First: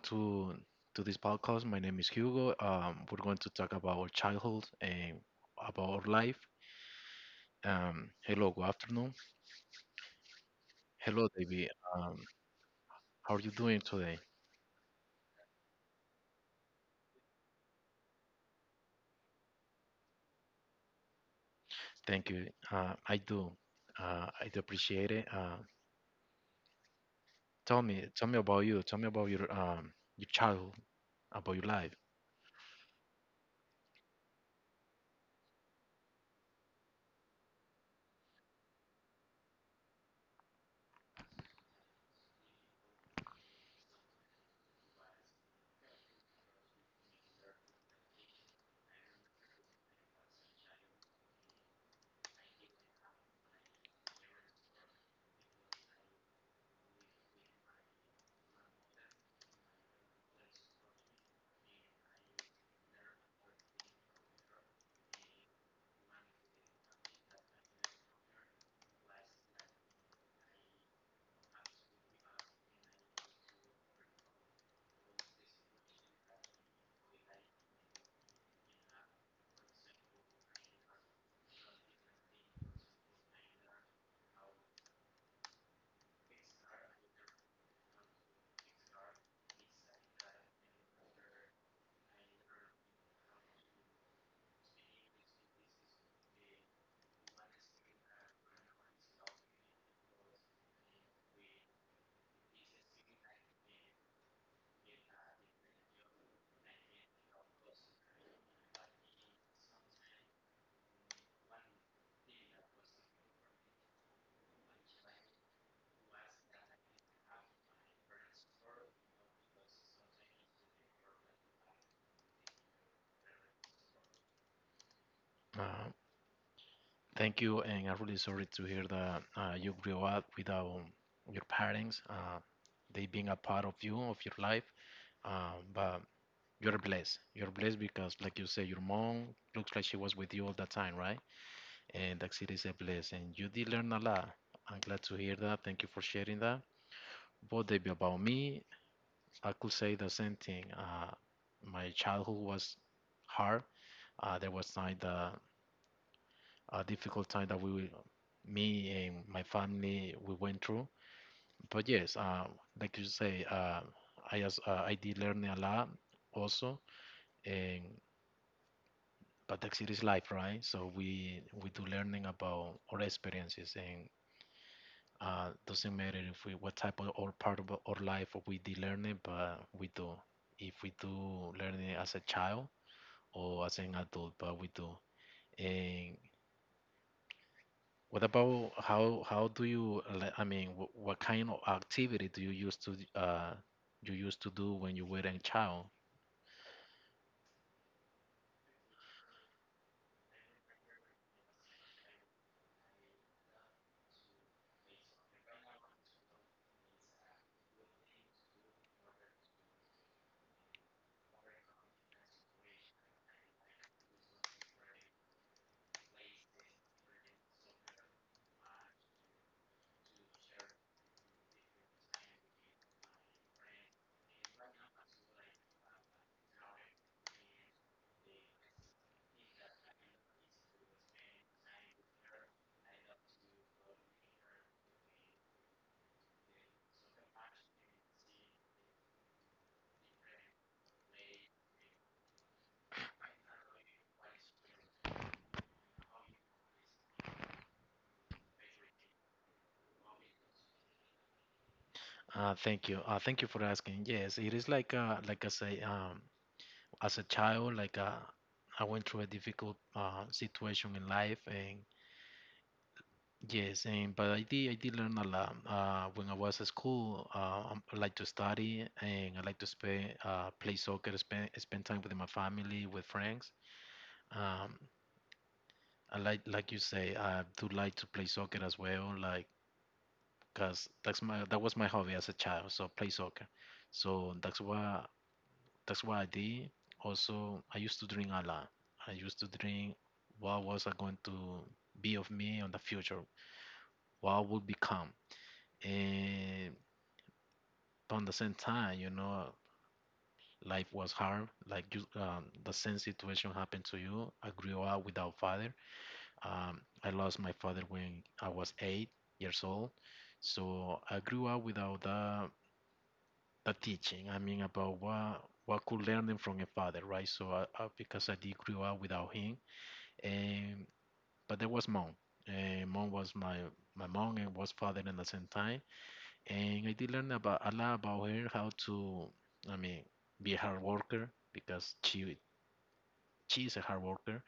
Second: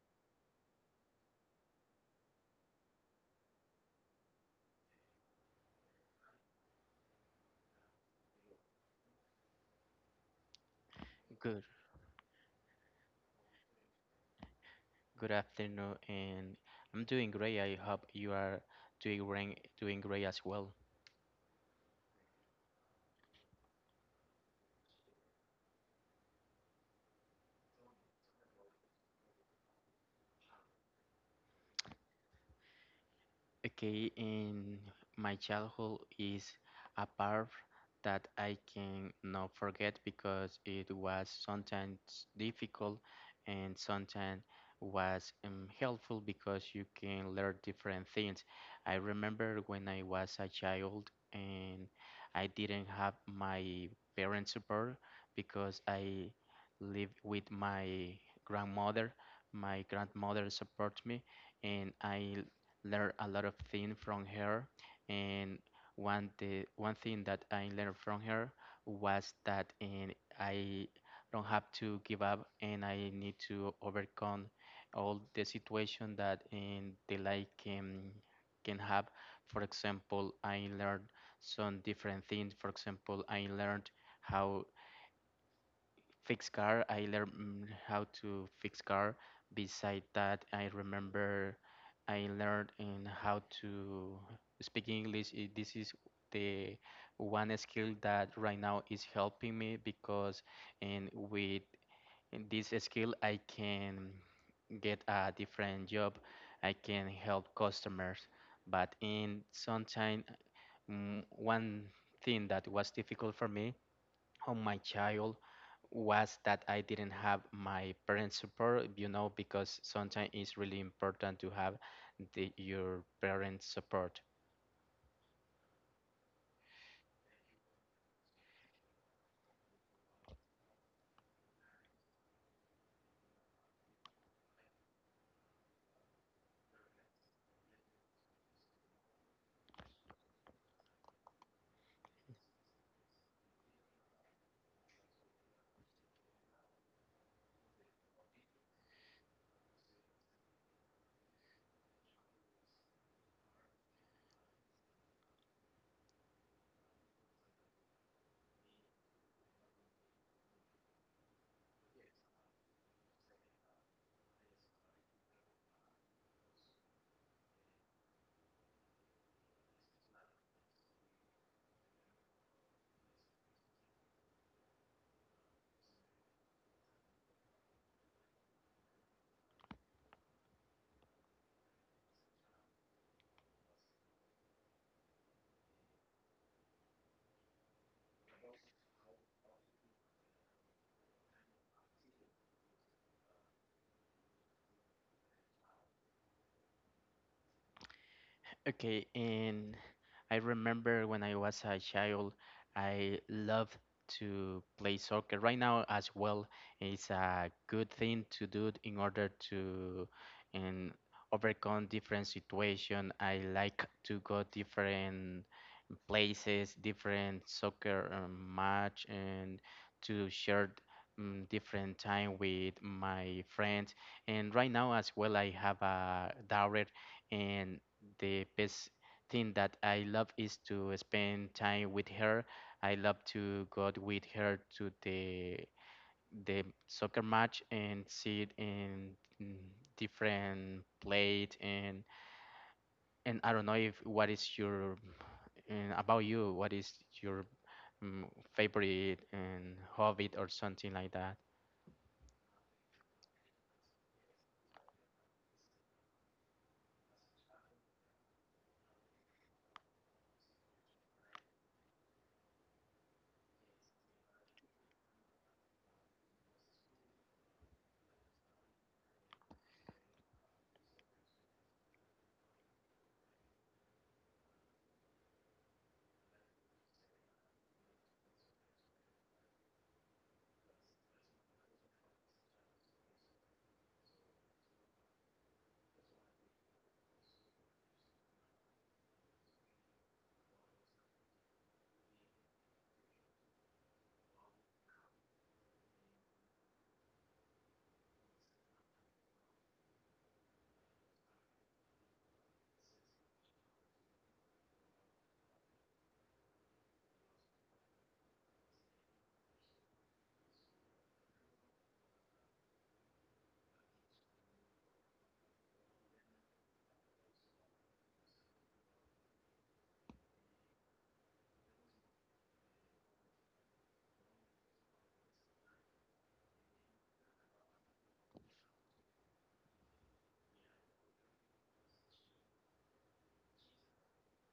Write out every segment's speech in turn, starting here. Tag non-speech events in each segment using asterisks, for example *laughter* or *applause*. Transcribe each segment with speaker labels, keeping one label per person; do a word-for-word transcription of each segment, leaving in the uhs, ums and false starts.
Speaker 1: to to this podcast. My name is Hugo. Um, we're going to talk about our childhood and about our life. Um, hello, good afternoon. Hello,
Speaker 2: Good,
Speaker 1: David. Um, how are you doing today?
Speaker 2: good afternoon, and I'm doing great. I hope you are doing great, doing great as well.
Speaker 1: Thank you. Uh, I do. Uh, I do appreciate it. Uh, tell me, tell me about you. Tell me about your um your childhood, about your life.
Speaker 2: Okay, in my childhood is a part that I can not forget because it was sometimes difficult and sometimes was um, helpful because you can learn different things. I remember when I was a child and I didn't have my parents' support because I lived with my grandmother. My grandmother supported me and I learn a lot of things from her. And one the one thing that I learned from her was that and I don't have to give up and I need to overcome all the situation that in the life can can have. For example, I learned some different things. For example, I learned how fix car. I learned mm, how to fix car. Beside that, I remember I learned in how to speak English. Eh, This is the one skill that right now is helping me because and with this skill I can get a different job. I can help customers. But in sometime, mm, one thing that was difficult for me on my child was that I didn't have my parents' support, you know, because sometimes it's really important to have the, your parents' support.
Speaker 1: Uh, Thank you, and I'm really sorry to hear that uh, you grew up without your parents. Uh, they being a part of you, of your life. Uh, but you're blessed. You're blessed because, like you say, your mom looks like she was with you all the time, right? And that's it is a bless. And you did learn a lot. I'm glad to hear that. Thank you for sharing that. But David, about me, I could say the same thing. Uh, my childhood was hard. Uh, there was like the a difficult time that we, me and my family, we went through. But yes, uh, like you say, uh, I as uh, I did learn a lot also, and but the it is life, right? So we we do learning about our experiences and uh, doesn't matter if we what type of or part of our life we did learn it, but we do. If we do learn it as a child or as an adult, but we do. And what about how how do you le- I mean what, what kind of activity do you used to uh you used to do when you were a child?
Speaker 2: Okay, and I remember when I was a child, I loved to play soccer. Right now, as well, it's a good thing to do in order to and overcome different situation. I like to go different places, different soccer um, match, and to share um, different time with my friends. And right now as well, I have a daughter, and the best thing that I love is to spend time with her. I love to go with her to the the soccer match and see it in mm, different plate and and I don't know if what is your and about you, what is your mm, favorite and hobby or something like that.
Speaker 1: Uh, thank you. Uh, thank you for asking. Yes, it is like uh, like I say. Um, as a child, like uh, I went through a difficult uh, situation in life, and yes, and but I did I did learn a lot uh, when I was at school. Uh, um, I like to study, and I like to spend uh, play soccer, spend spend time with my family, with friends. Um, I like like you say, I do like to play soccer as well, like because that's my that was my hobby as a child. So play soccer. So that's why That's what I did. Also, I used to drink a lot. I used to drink what was I going to be of me in the future, what I would become. And but on the same time, you know, life was hard. Like you, um, the same situation happened to you. I grew up without father. Um, I lost my father when I was eight years old. So I grew up without that, that teaching. I mean, about what what could learning from a father, right? So I, I, because I did grew up without him, Um, but there was mom. Uh, mom was my my mom and was father at the same time, and I did learn about a lot about her how to, I mean, be a hard worker because she she is a hard worker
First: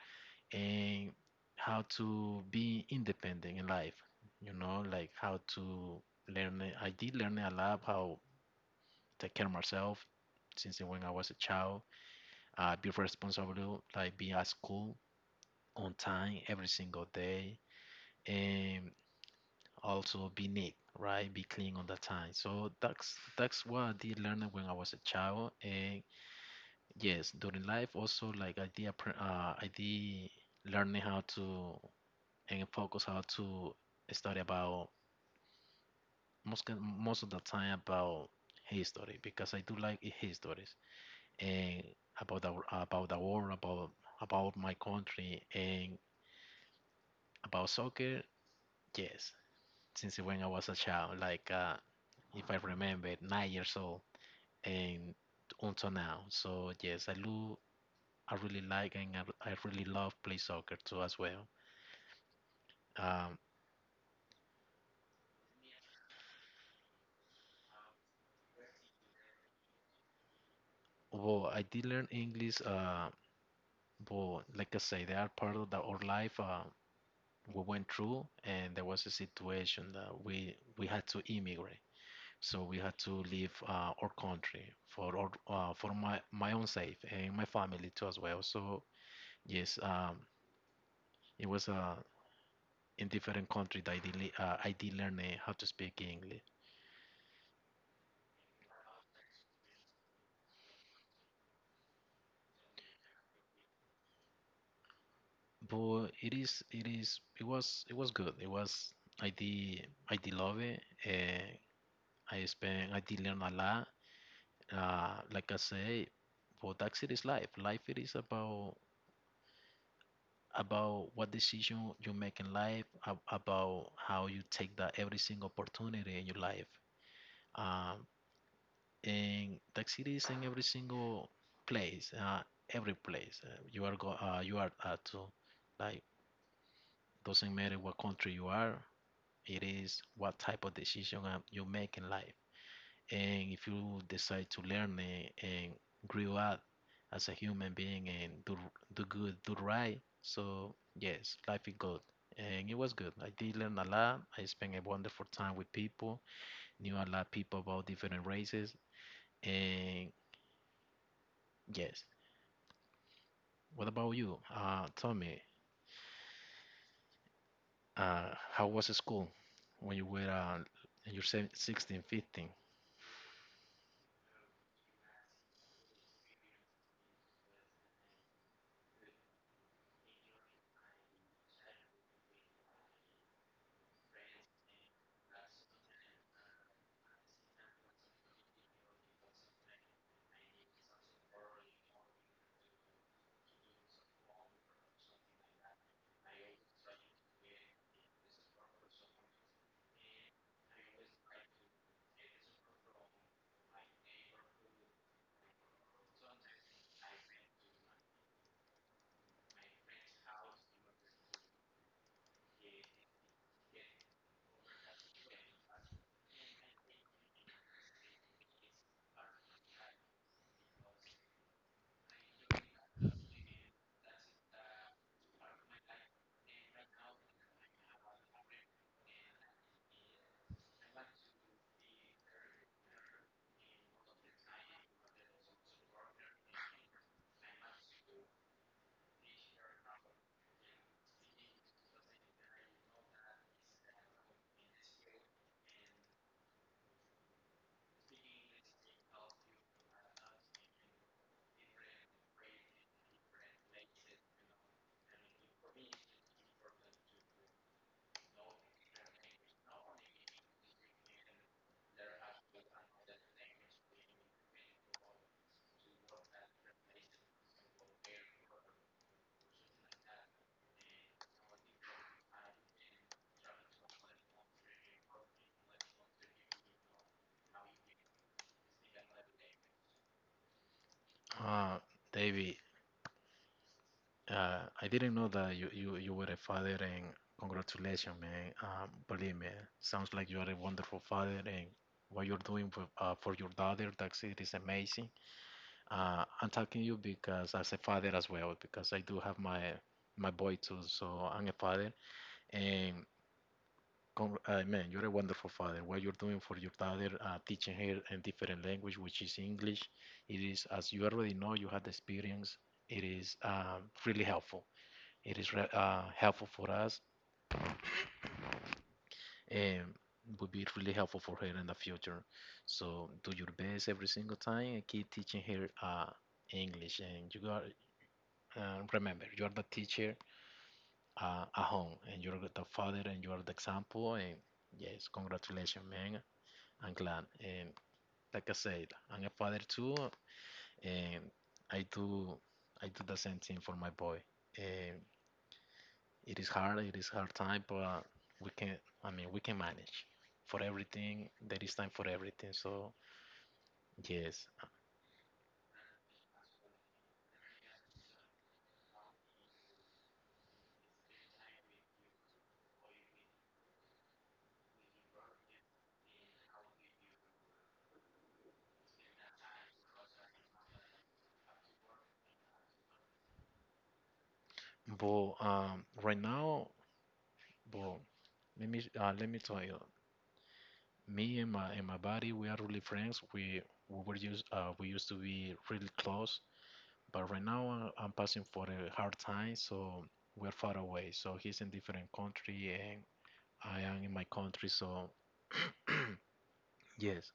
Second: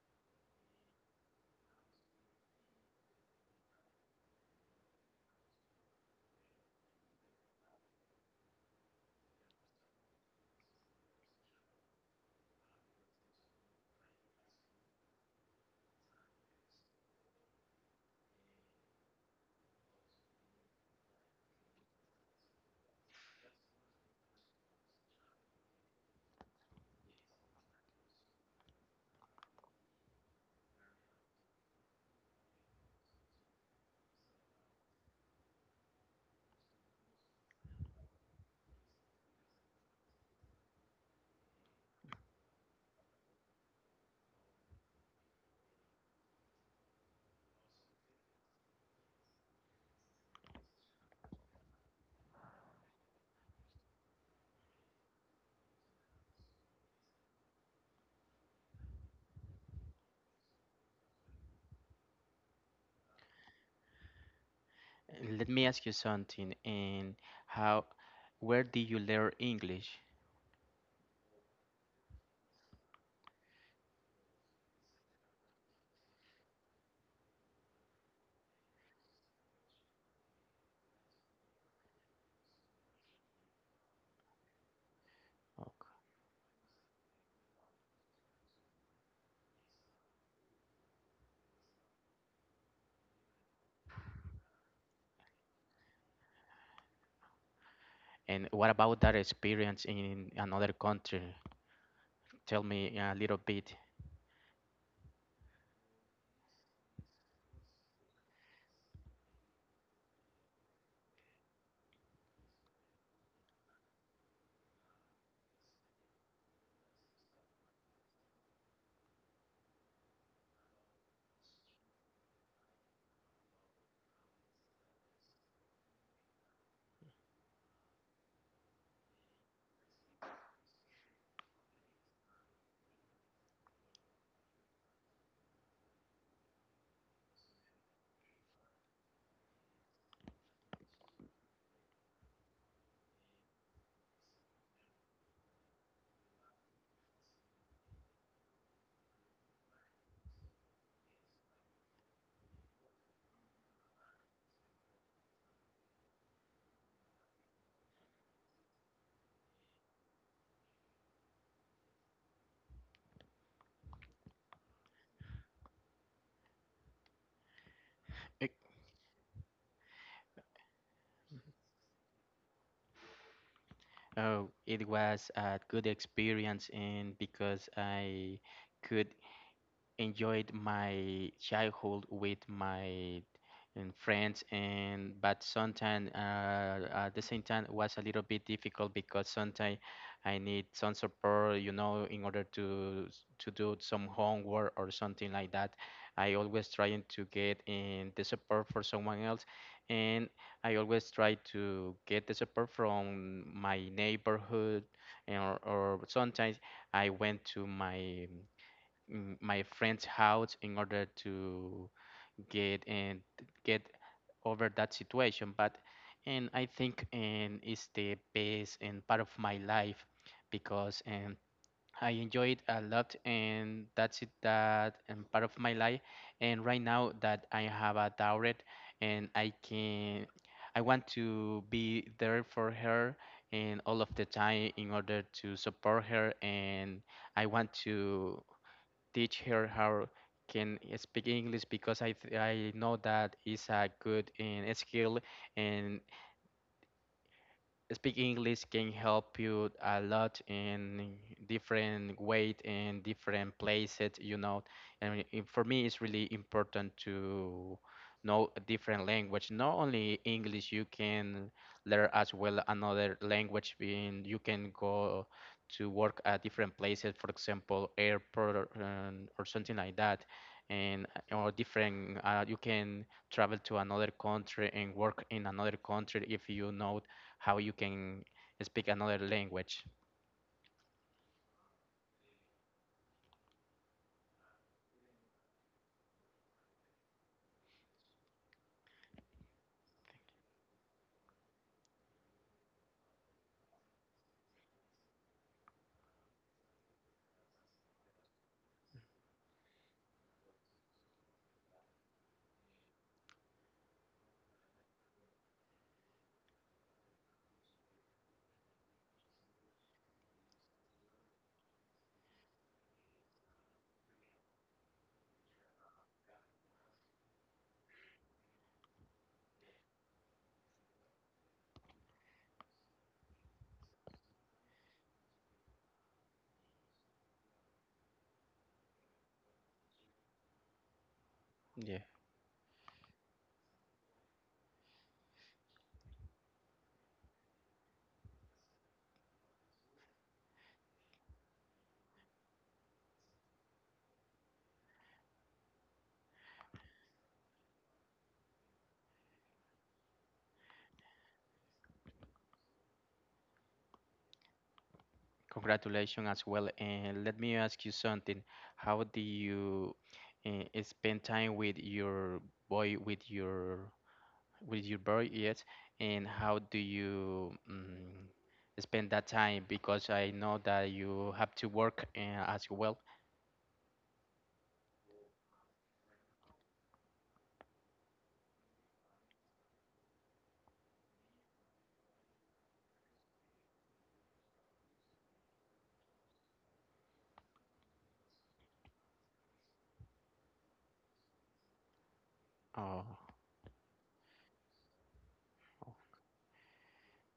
Speaker 1: and how to be independent in life. You know, like how to learn. it- I did learn a lot how take care of myself since when I was a child. Uh, be responsible, like be at school on time every single day. And also be neat, right? Be clean all the time. So that's that's what I did learn when I was a child. And yes, during life also like I did appre- uh, I did learning how to and focus how to study about most ki- most of the time about history because I do like histories and about the about the war about about my country and about soccer. Yes, since when I was a child, like. Uh, if I remember, nine years old. And until now. So yes, I do. I really like and I, I really love play soccer too as well. Um,
Speaker 2: And Let me ask you something. And how, where did you learn English?
Speaker 1: well, I did learn English. Uh, but like I say, they are part of the, our life. Uh, we went through, and there was a situation that we we had to immigrate. So we had to leave uh, our country for our, uh,
Speaker 2: Ok.
Speaker 1: for my my own sake and my family too as well. So yes, um, it was a in different country that I did, le- uh, I did learn uh, how to speak English.
Speaker 2: And what about that experience in another country? Tell me a little bit.
Speaker 1: But it is it is it was it was good, it was i did I did love it, and i spent I did learn a lot, uh like I say. But that's it is life, life it is about about what decision you make in life ab- about how you take that every single opportunity in your life, um and that's it is in every single place, uh every place, uh, you are go uh, you are at to, like, doesn't matter what country you are, it is what type of decision um, you make in life. And if you decide to learn and grow up as a human being and do do good, do right, so yes, life is good. And it was good. I did learn a lot. I spent a wonderful time with people, knew a lot of people about different races. And yes, what about you? Uh, tell me, uh,
Speaker 2: Eh,
Speaker 1: how was school when you were uh, in your sixteen, fifteen?
Speaker 2: Oh, it was a good experience, and because I could enjoyed my childhood with my um, friends and but sometimes uh, at the same time it was a little bit difficult because sometimes I need some support you know in order to s- to do some homework or something like that. I always trying to get in the support for someone else and I always try to get the support from my neighborhood and or, or sometimes I went to my mm, my friend's house in order to get and get over that situation but and I think and it's the best and part of my life because and I enjoy it a lot and that's it that and part of my life and right now that I have a daughter and I can I want to be there for her and all of the time in order to support her and I want to teach her how can speak English because I th- I know that is a good in skill and speaking English can help you a lot in different way in different places, you know. And it- for me, it's really important to know a different language. Not only English, you can learn as well another language. Being you can go to work at different places, for example, airport or, um, or something like that. And uh, or different, uh, you can travel to another country and work in another country if you know how you can speak another language.
Speaker 1: Ah, Davey, uh, I didn't know that you, you, you were a father, and congratulations, man. Um, believe me, sounds like you are a wonderful father, and what you're doing for, uh, for your daughter, that's it, is amazing. Uh, I'm talking to you because as a father as well, because I do have my my boy too, so I'm a father, and Con- uh, man, you're a wonderful father. What you're doing for your daughter, uh, teaching her a different language, which is English, it is, as you already know, you had the experience. It is um, really helpful. It is re- uh, helpful for us and will be really helpful for her in the future. So do your best every single time and keep teaching her uh, English. And you got, uh, remember, you are the teacher uh, at
Speaker 2: Yeah,
Speaker 1: home, and you're the father, and you are the example. And yes, congratulations, man. I'm glad. Um, like I said, I'm a father too, and I do I do the same thing for my boy. And it is hard, it is hard time, but we can. I mean, we can manage. For everything, there is time for everything. So yes,
Speaker 2: congratulations as well. And let me ask you something. How do you uh, spend time with your boy, with your with your boy? Yes, and how do you um, spend that time? Because I know that you have to work uh, as well.
Speaker 1: but um, right now, but let me uh, let me tell you, me and my and my buddy, we are really friends. We we were used uh, we used to be really close. But right now uh, I'm passing for a hard time, so we're far away. So he's in different country and
Speaker 2: Oh.
Speaker 1: I am in my country. So yes,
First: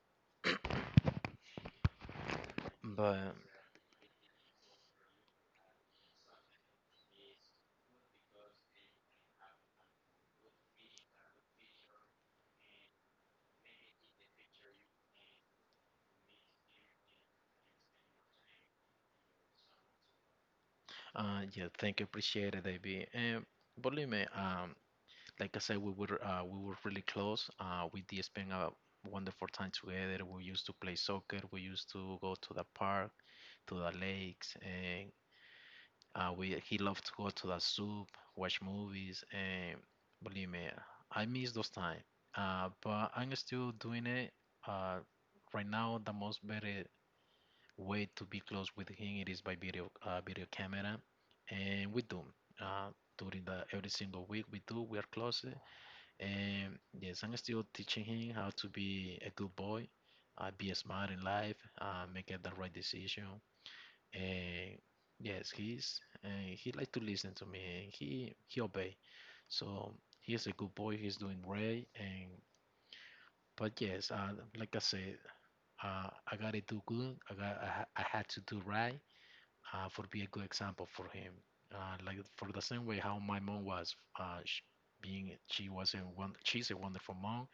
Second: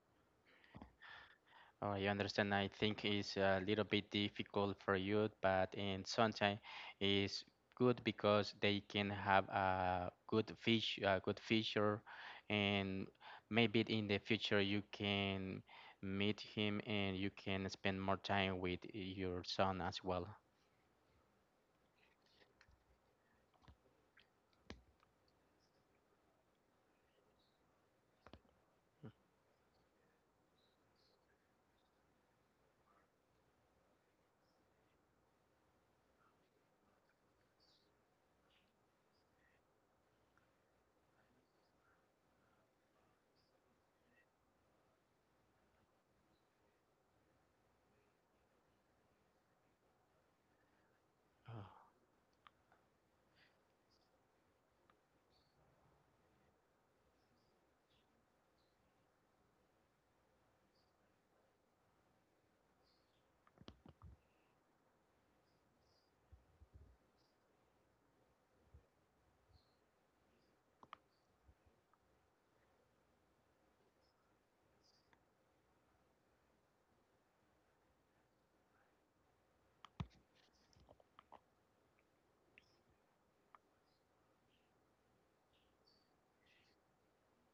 Speaker 2: Oh, I understand. I think it's
Speaker 1: but
Speaker 2: a little bit difficult for you, but in sunshine is good because they can have a good fish, a good feature, and maybe in the future you can meet him and you can spend more time with your son as well.
Speaker 1: uh, yeah, thank you, appreciate it, David. And believe me, um, like I said, we were uh, we were really close. Uh, we did spend a wonderful time together. We used to play soccer. We used to go to the park, to the lakes, and Uh, we he loved to go to the soup, watch movies, and believe me, I miss those time. Uh, but I'm still doing it. Uh, right now, the most better way to be close with him it is by video uh, video camera, and we do. Uh, During the every single week we do we are close, and yes, I'm still teaching him how to be a good boy, uh, be smart in life, uh, make the right decision, uh, yes, he's uh, he like to listen to me and he he obey. So he's a good boy. He's doing great. And but yes, uh, like I said, uh, I gotta do good. I got I, ha- I had to do right uh, for be a good example for him. Uh, like for the same way how my mom was uh, sh being she was a one she's a wonderful mom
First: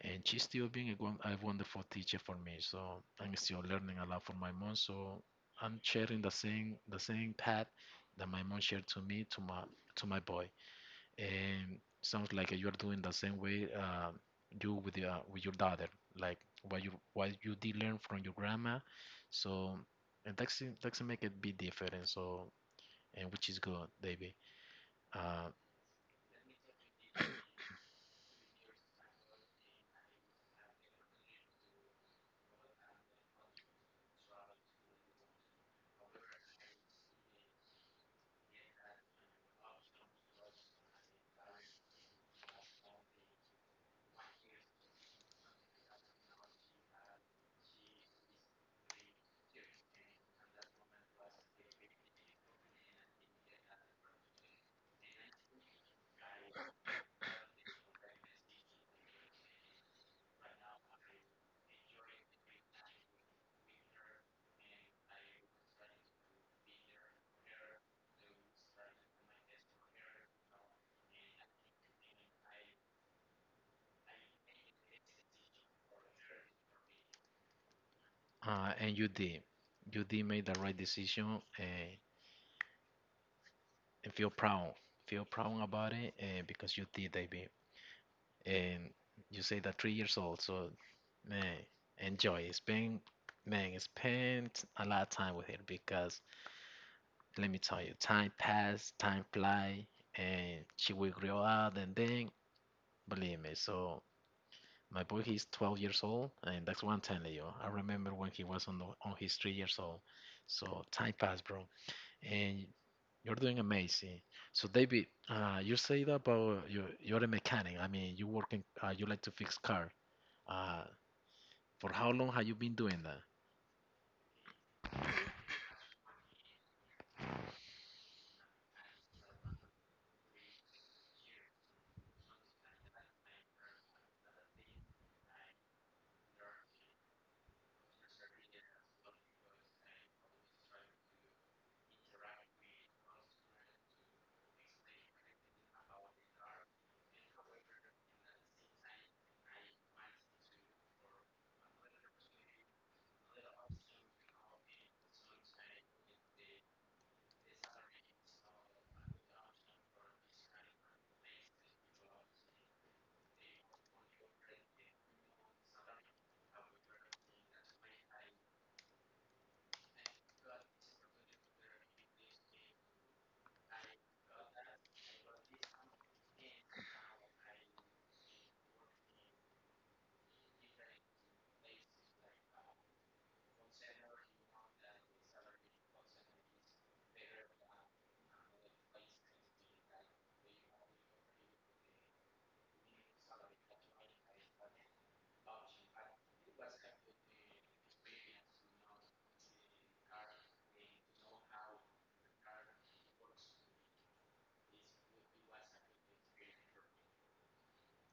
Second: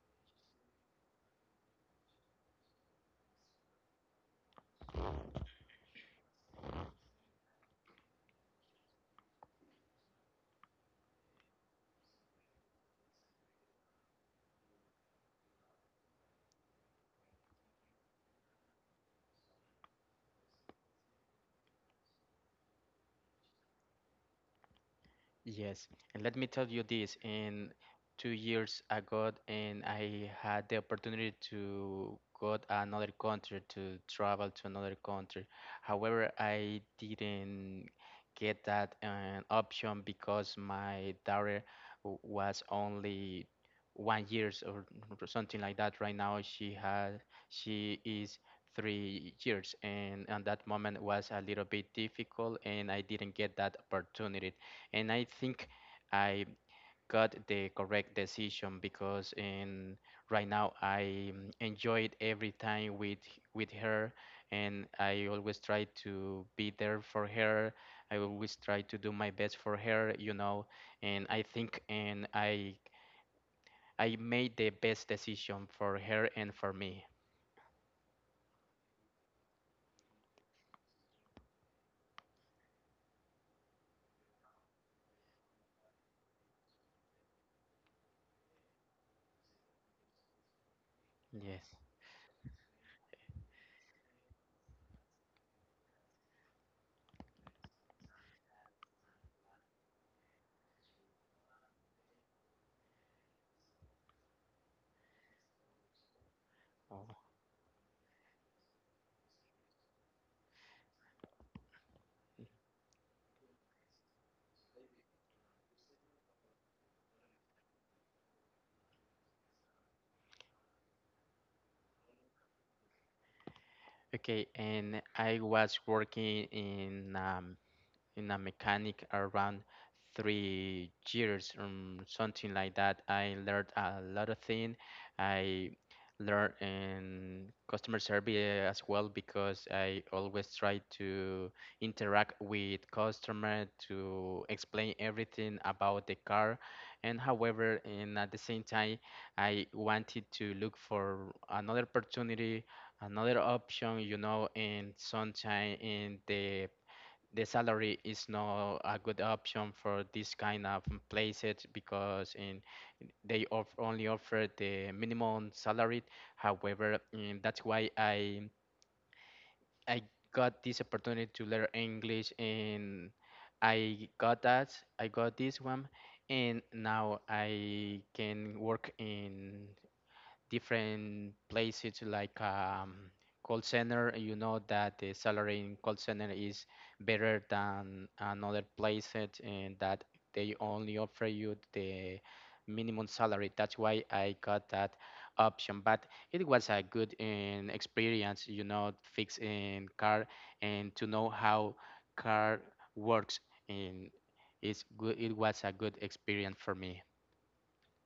Speaker 1: and she's still being a, gon- a wonderful teacher for me. So I'm still learning a lot from my mom. So I'm sharing the same the same path that my mom shared to me to my to my boy. And sounds like you're doing the same way uh, you with your with your daughter, like what you what you did learn from your grandma. So and that's it- that's make it be different. So and which is good, baby. Uh,
Speaker 2: Yes, and let me tell you this. In two years ago, and I had the opportunity to go to another country to travel to another country. However, I didn't get that uh, option because my daughter w- was only one years or or something like that. Right now, she had she is three years, and at that moment was a little bit difficult, and I didn't get that opportunity and I think I got the correct decision because in right now I mm, enjoyed every time with with her and I always try to be there for her. I always try to do my best for her, you know, and I think and I I made the best decision for her and for me.
Speaker 1: uh, and you did. You did make the right decision. Uh, and feel proud. Feel proud about it uh, because you did that. And you say that three years old, so man,
Speaker 2: Yes.
Speaker 1: enjoy. Spend Man, spend a lot of time with her because let me tell you, time pass, time fly, and she will grow up and then believe me. So my boy, he's twelve years old, and that's one time,
Speaker 2: Oh.
Speaker 1: Leo. I remember when he was on the, on his three years old. So time pass, bro. And you're doing amazing. So David, uh, you say that about you you're a mechanic. I mean, you work in uh, you like to fix car. Uh, for how long have you been doing that?
Speaker 2: Okay, and I was working in um, in a mechanic around three years um, something like that. I learned a lot of things. I learned in customer service as well because I always try to interact with customer to explain everything about the car and however and at the same time I wanted to look for another opportunity, another option, you know. And sometime in the the salary is not a good option for this kind of places because in they off, only offer the minimum salary. However, mm, that's why I I got this opportunity to learn English and I got that I got this one and now I can work in different places like um, call center. You know that the salary in call center is better than another place it- and that they only offer you the minimum salary. That's why I got that option. But it was a good um, experience, you know, fixing car and to know how car works in it's good. It was a good experience for me.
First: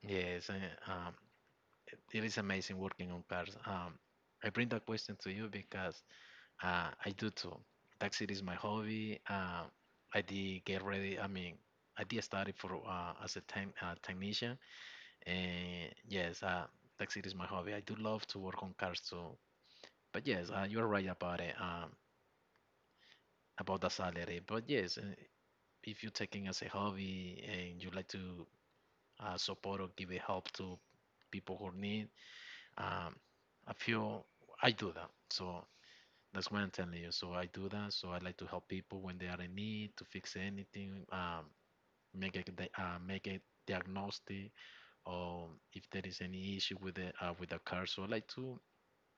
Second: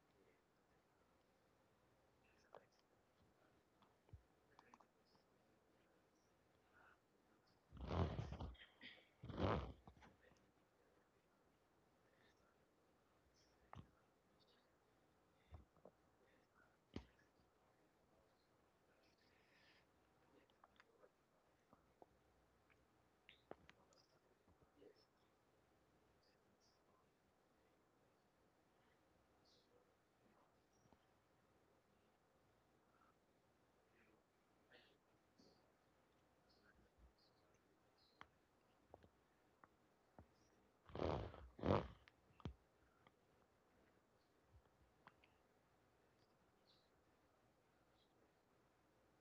Speaker 1: Yes, and, um, it is amazing working on cars. Um, I bring that question to you because uh, I do too. Taxi is my hobby. Uh, I did get ready. I mean, I did study for uh, as a time uh, technician, and yes, uh, taxi is my hobby. I do love to work on cars too. But yes, uh, you're right about it, um, about the salary. But yes, uh, if you're taking as a hobby and you like to uh, support or give a help to people who need, um, I feel I do that. So that's what I'm telling you. So I do that. So I like to help people when they are in need to fix anything, um, make a di- uh, make a diagnostic, or if there is any issue with the uh, with the car. So I like to,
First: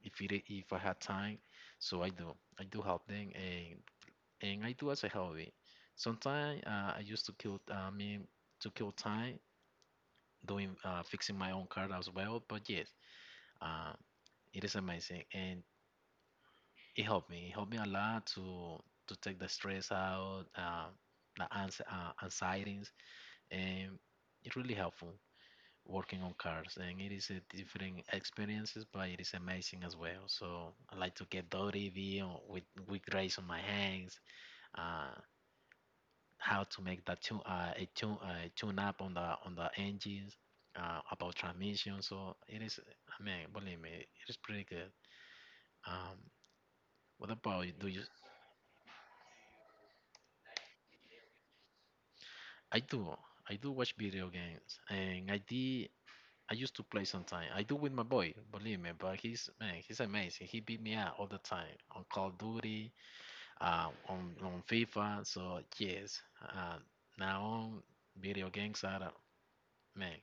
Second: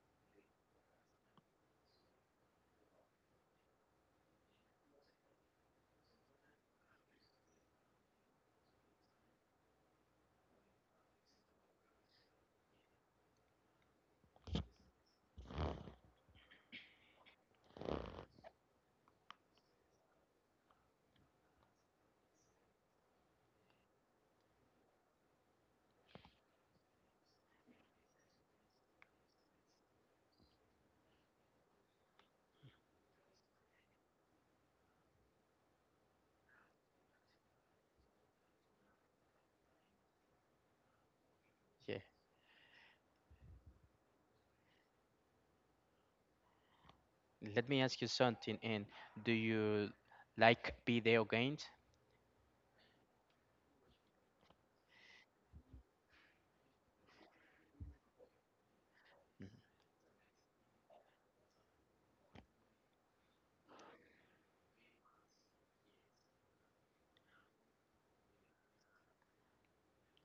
Speaker 1: if it, if I had time. So I do, I do help them, and and I do as a hobby. Sometimes uh, I used to kill, ah, I mean, to kill time doing uh, fixing my own car as well. But yes, uh, it is amazing, and it helped me. It helped me a lot to to take the stress out, uh, the ans- uh, anxieties, and it really helpful working on cars. And it is a different experiences, but it is amazing as well. So I like to get dirty be on- with with grease on my hands. Uh, how to make that tune uh, a tune uh, tune up on the on the engines uh, about
Speaker 2: Yeah.
Speaker 1: transmission. So it is, I mean, believe me, it is pretty good. Um, what about
Speaker 2: Let
Speaker 1: you?
Speaker 2: me
Speaker 1: Do
Speaker 2: ask
Speaker 1: you?
Speaker 2: you something. And do you like video games?
Speaker 1: I do. I do watch video games, and I did. I used to play sometimes. I do with my boy, believe me, but he's man, he's amazing. He beat me out all the time on Call of Duty, uh, on on FIFA. So yes, uh, now on video games are uh, man.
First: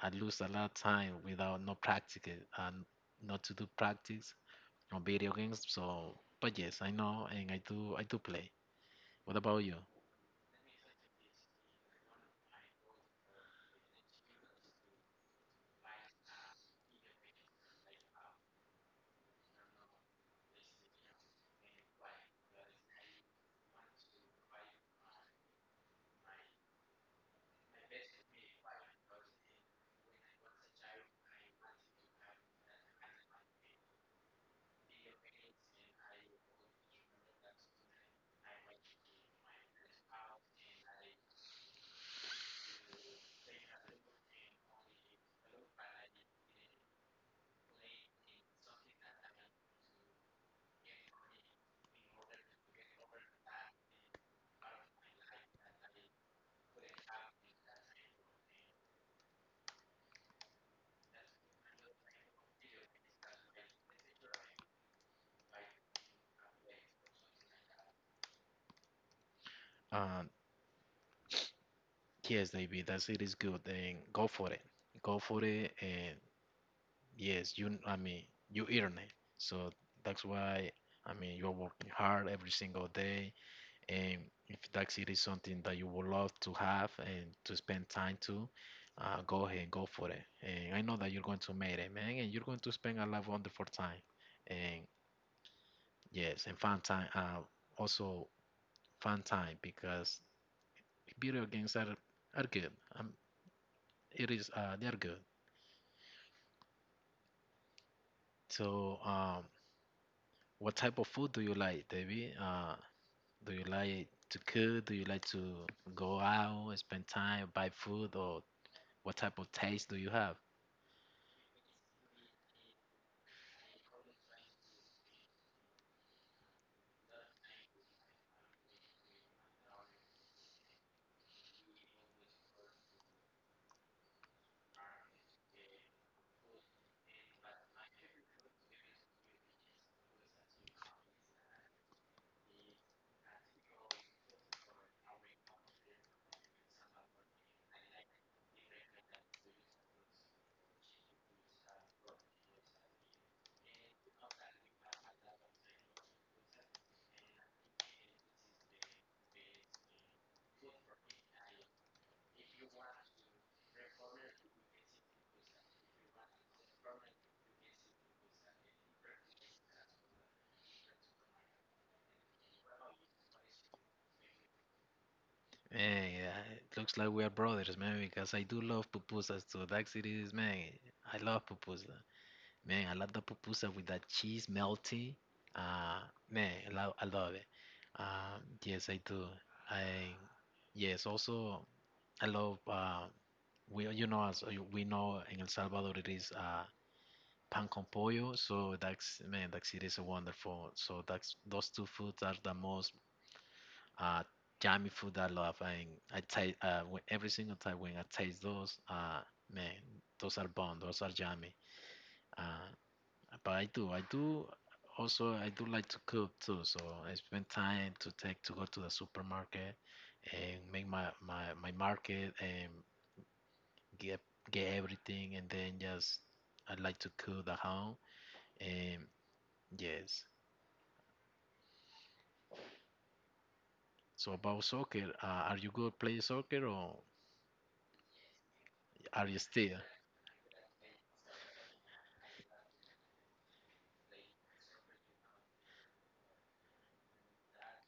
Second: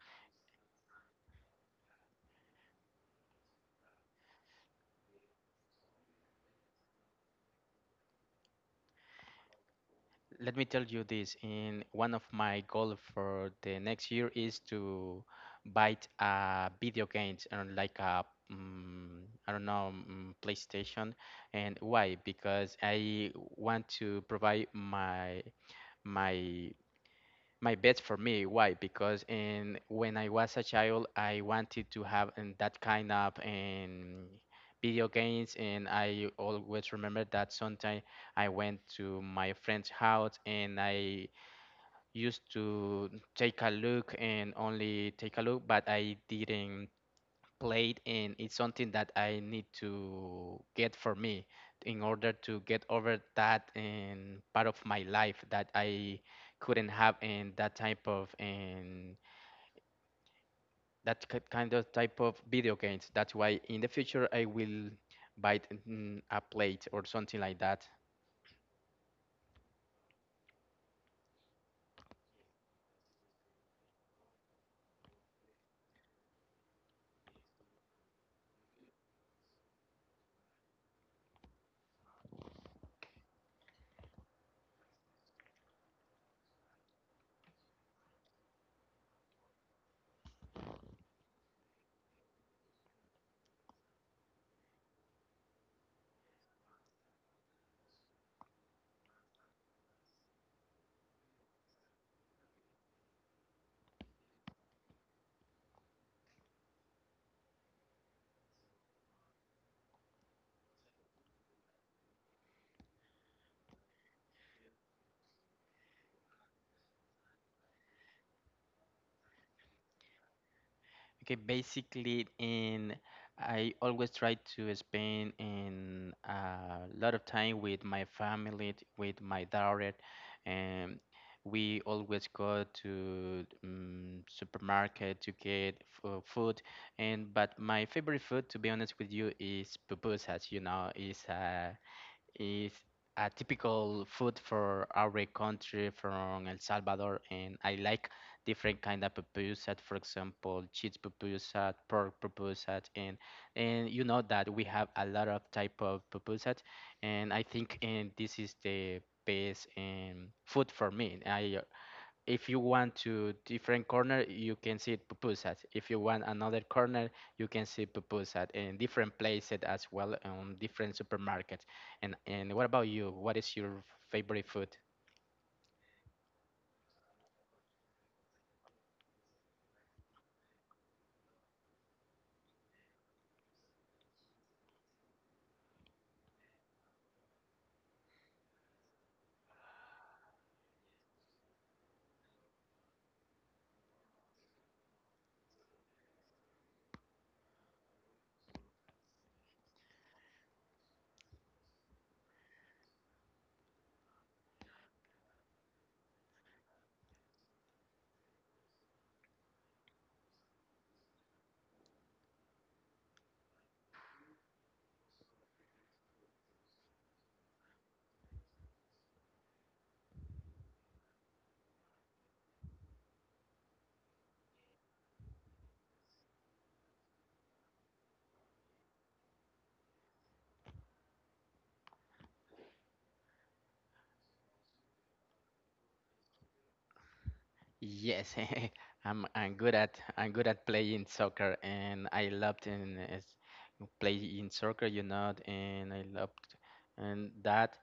Speaker 1: I lose a lot of time without no practice and not to do practice on video games. So, but yes, I know and I do I do play. What about you?
Speaker 2: Let me tell you this. In one of my goals for the next year is to buy a video games and like a mm, I don't know mm, PlayStation. And why? Because I want to provide my my My best for me. Why? Because in when I was a child, I wanted to have in that kind of in video games, and I always remember that sometime I went to my friend's house and I used to take a look and only take a look, but I didn't played and it's something that I need to get for me in order to get over that and part of my life that I couldn't have in that type of and that ki- kind of type of video games. That's why in the future I will buy mm, a plate or something like that.
Speaker 1: Uh, yes, David, that it is good. And go for it. Go for it. And yes, you. I mean, you earn it. So that's why. I mean, you're working hard every single day. And if taxi is something that you would love to have and to spend time to, uh, go ahead, and go for it. And I know that you're going to make it, man, and you're going to spend a lot of wonderful time. And yes, and fun time. Uh, also fun time because video games are are good. Um, it is uh, They are good. So um, what type of food do you like, David? Uh, do you like to cook? Do you like to go out, spend time, buy food, or what type of taste do you have?
Speaker 2: Okay, basically, in I always try to spend in a lot of time with my family, t- with my daughter, and we always go to um, supermarket to get f- uh, food. And but my favorite food, to be honest with you, is pupusas. You know, is a is a typical food for our country from El Salvador, and I like different kind of pupusas, for example, cheese pupusas, pork pupusas, and and you know that we have a lot of type of pupusas, and I think and this is the best um, food for me. I If you want to different corner, you can see pupusas. If you want another corner, you can see pupusas in different places as well, on different supermarkets. And and what about you, what is your favorite food?
Speaker 1: Man, yeah, it looks like we are brothers, man, because I do love pupusas too. That's it is, man. I love pupusa. Man, I love the pupusa with that cheese melty. Uh, Man, I love, I love it. Um, yes, I do. I, yes, also, I love, uh, we, you know, as you- we know in El Salvador, it is uh, pan con pollo. So that's, man, that's it is wonderful. So that's, those two foods are the most uh, yummy food I love. And I taste uh, when, every single time when I taste those, uh, man, those are bomb. Those are yummy. Uh, but I do, I do also, I do like to cook too. So I spend time to take to go to the supermarket and make my my, my market and get get everything, and then just I like to cook the home. And yes. So about soccer, uh, are you good playing soccer or
Speaker 2: Yes, *laughs*
Speaker 1: are
Speaker 2: I'm
Speaker 1: you
Speaker 2: I'm good
Speaker 1: still?
Speaker 2: at I'm good at playing soccer, and I loved in is playing soccer, you know, and I loved and that,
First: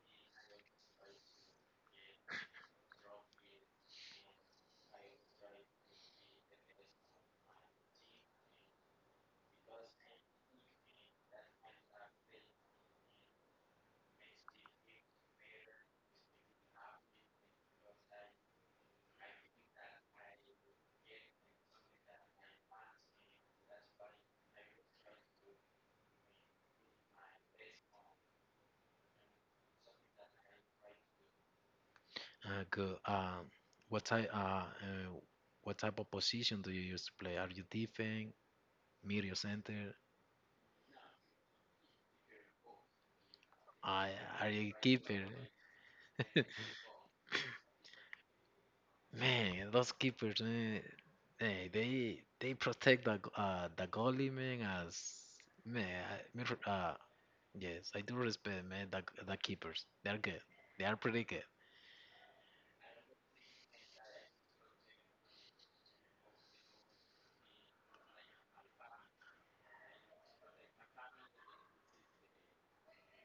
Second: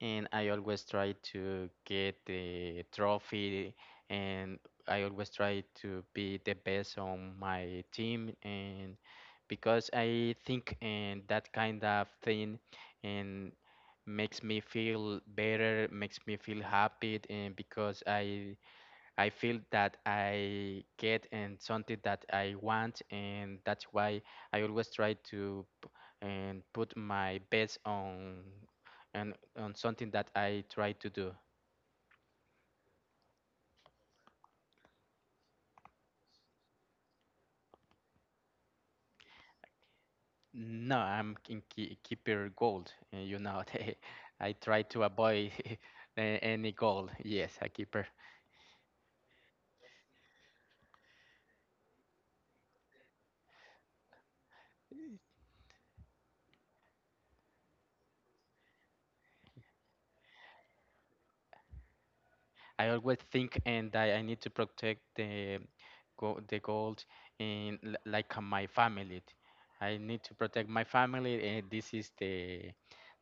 Speaker 2: and I always try to get the trophy, and I always try to be the best on my team, and because I think and that kind of thing, and makes me feel better, makes me feel happy, and because I I feel that I get and something that I want, and that's why I always try to and put my best on and on something that I try to do.
Speaker 1: Uh, good. Uh, what type uh, uh, what type of position do you used to play? Are you defense, middle center?
Speaker 2: No, I'm in ki- keeper gold, uh, you know. *laughs*
Speaker 1: I Are
Speaker 2: I
Speaker 1: you
Speaker 2: try to
Speaker 1: keeper?
Speaker 2: avoid *laughs* a- any gold. Yes, a keeper.
Speaker 1: Man, those keepers, man, eh, they they protect the g- uh the goalie, man. As man, I, me re- uh, yes, I do respect, man. The the keepers, they're good. They are pretty good.
Speaker 2: I always think and I, I need to protect the go, the gold in l- like uh, my family. I need to protect my family, and this is the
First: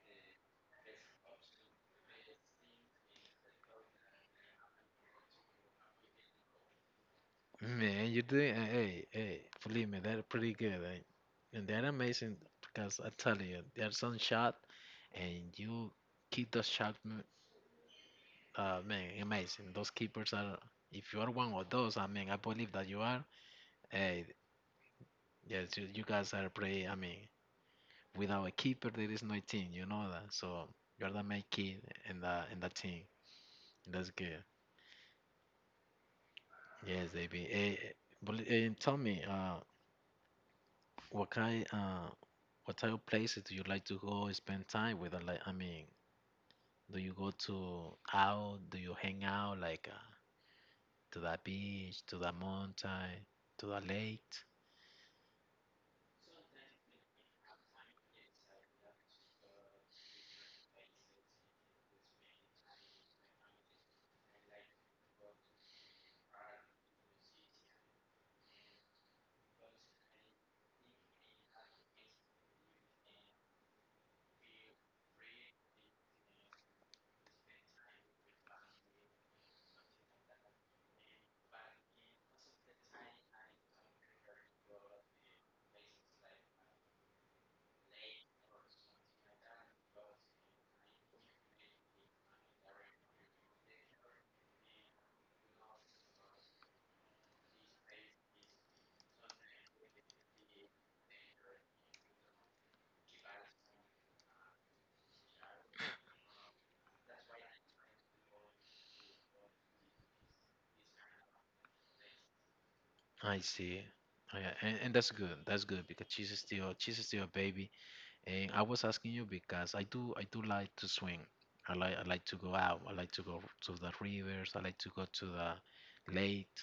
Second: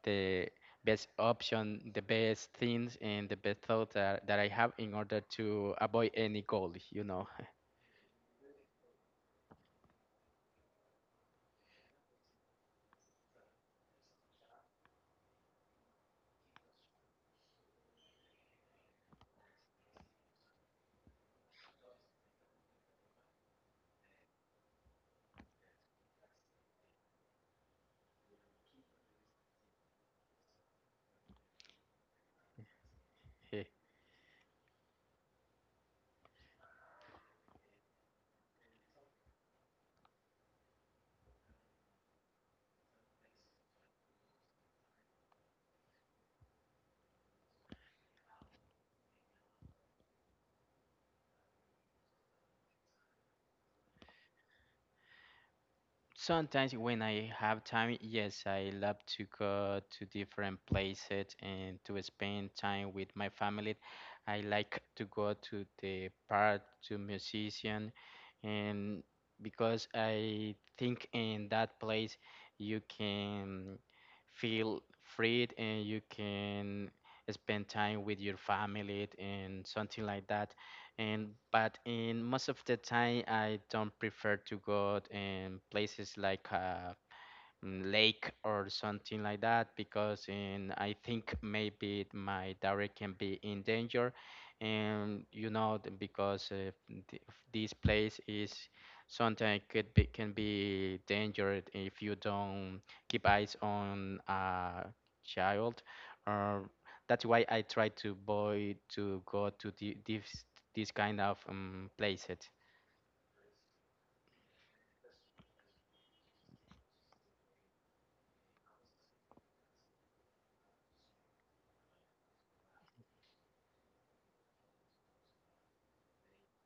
Speaker 2: the best option, the best things, and the best thought that, that I have in order to avoid any gold. You know.
Speaker 1: Man, you did. Eh, hey, hey, believe me, that's pretty good. Eh. And they're amazing because I tell you, there's some shot, and you keep those shot. M- Uh, man, amazing. Those keepers are. If you are one of those, I mean, I believe that you are. Hey, yes, you, you guys are pretty. I mean, without a keeper, there is no team. You know that. So you're the main kid in the in the team.
Speaker 2: *laughs*
Speaker 1: That's good. Yes, baby. Hey, but, and tell me, uh, what kind, uh, what type of places do you like to go spend time with? Or like, I mean, do you go to out? Do you hang out like uh, to the beach, to the mountain, to the lake?
Speaker 2: Sometimes when I have time, yes, I love to go to different places and to spend time with my family. I like to go to the park, to musician, and because I think in that place you can feel free and you can spend time with your family and something like that and but in most of the time I don't prefer to go in places like uh, mm, lake or something like that because in, I think maybe my dairy can be in danger. And you know, th- because uh, th- this place is sometimes could be can be dangerous if you don't keep eyes on a child. Or that's why I try to avoid to go to the, this this kind of um, places.
Speaker 1: I see. Oh, yeah, and, and that's good. That's good because she's still she's still a baby. And I was asking you because I do I do like to swim. I like I like to go out. I like to go to the rivers. I like to go to the lake,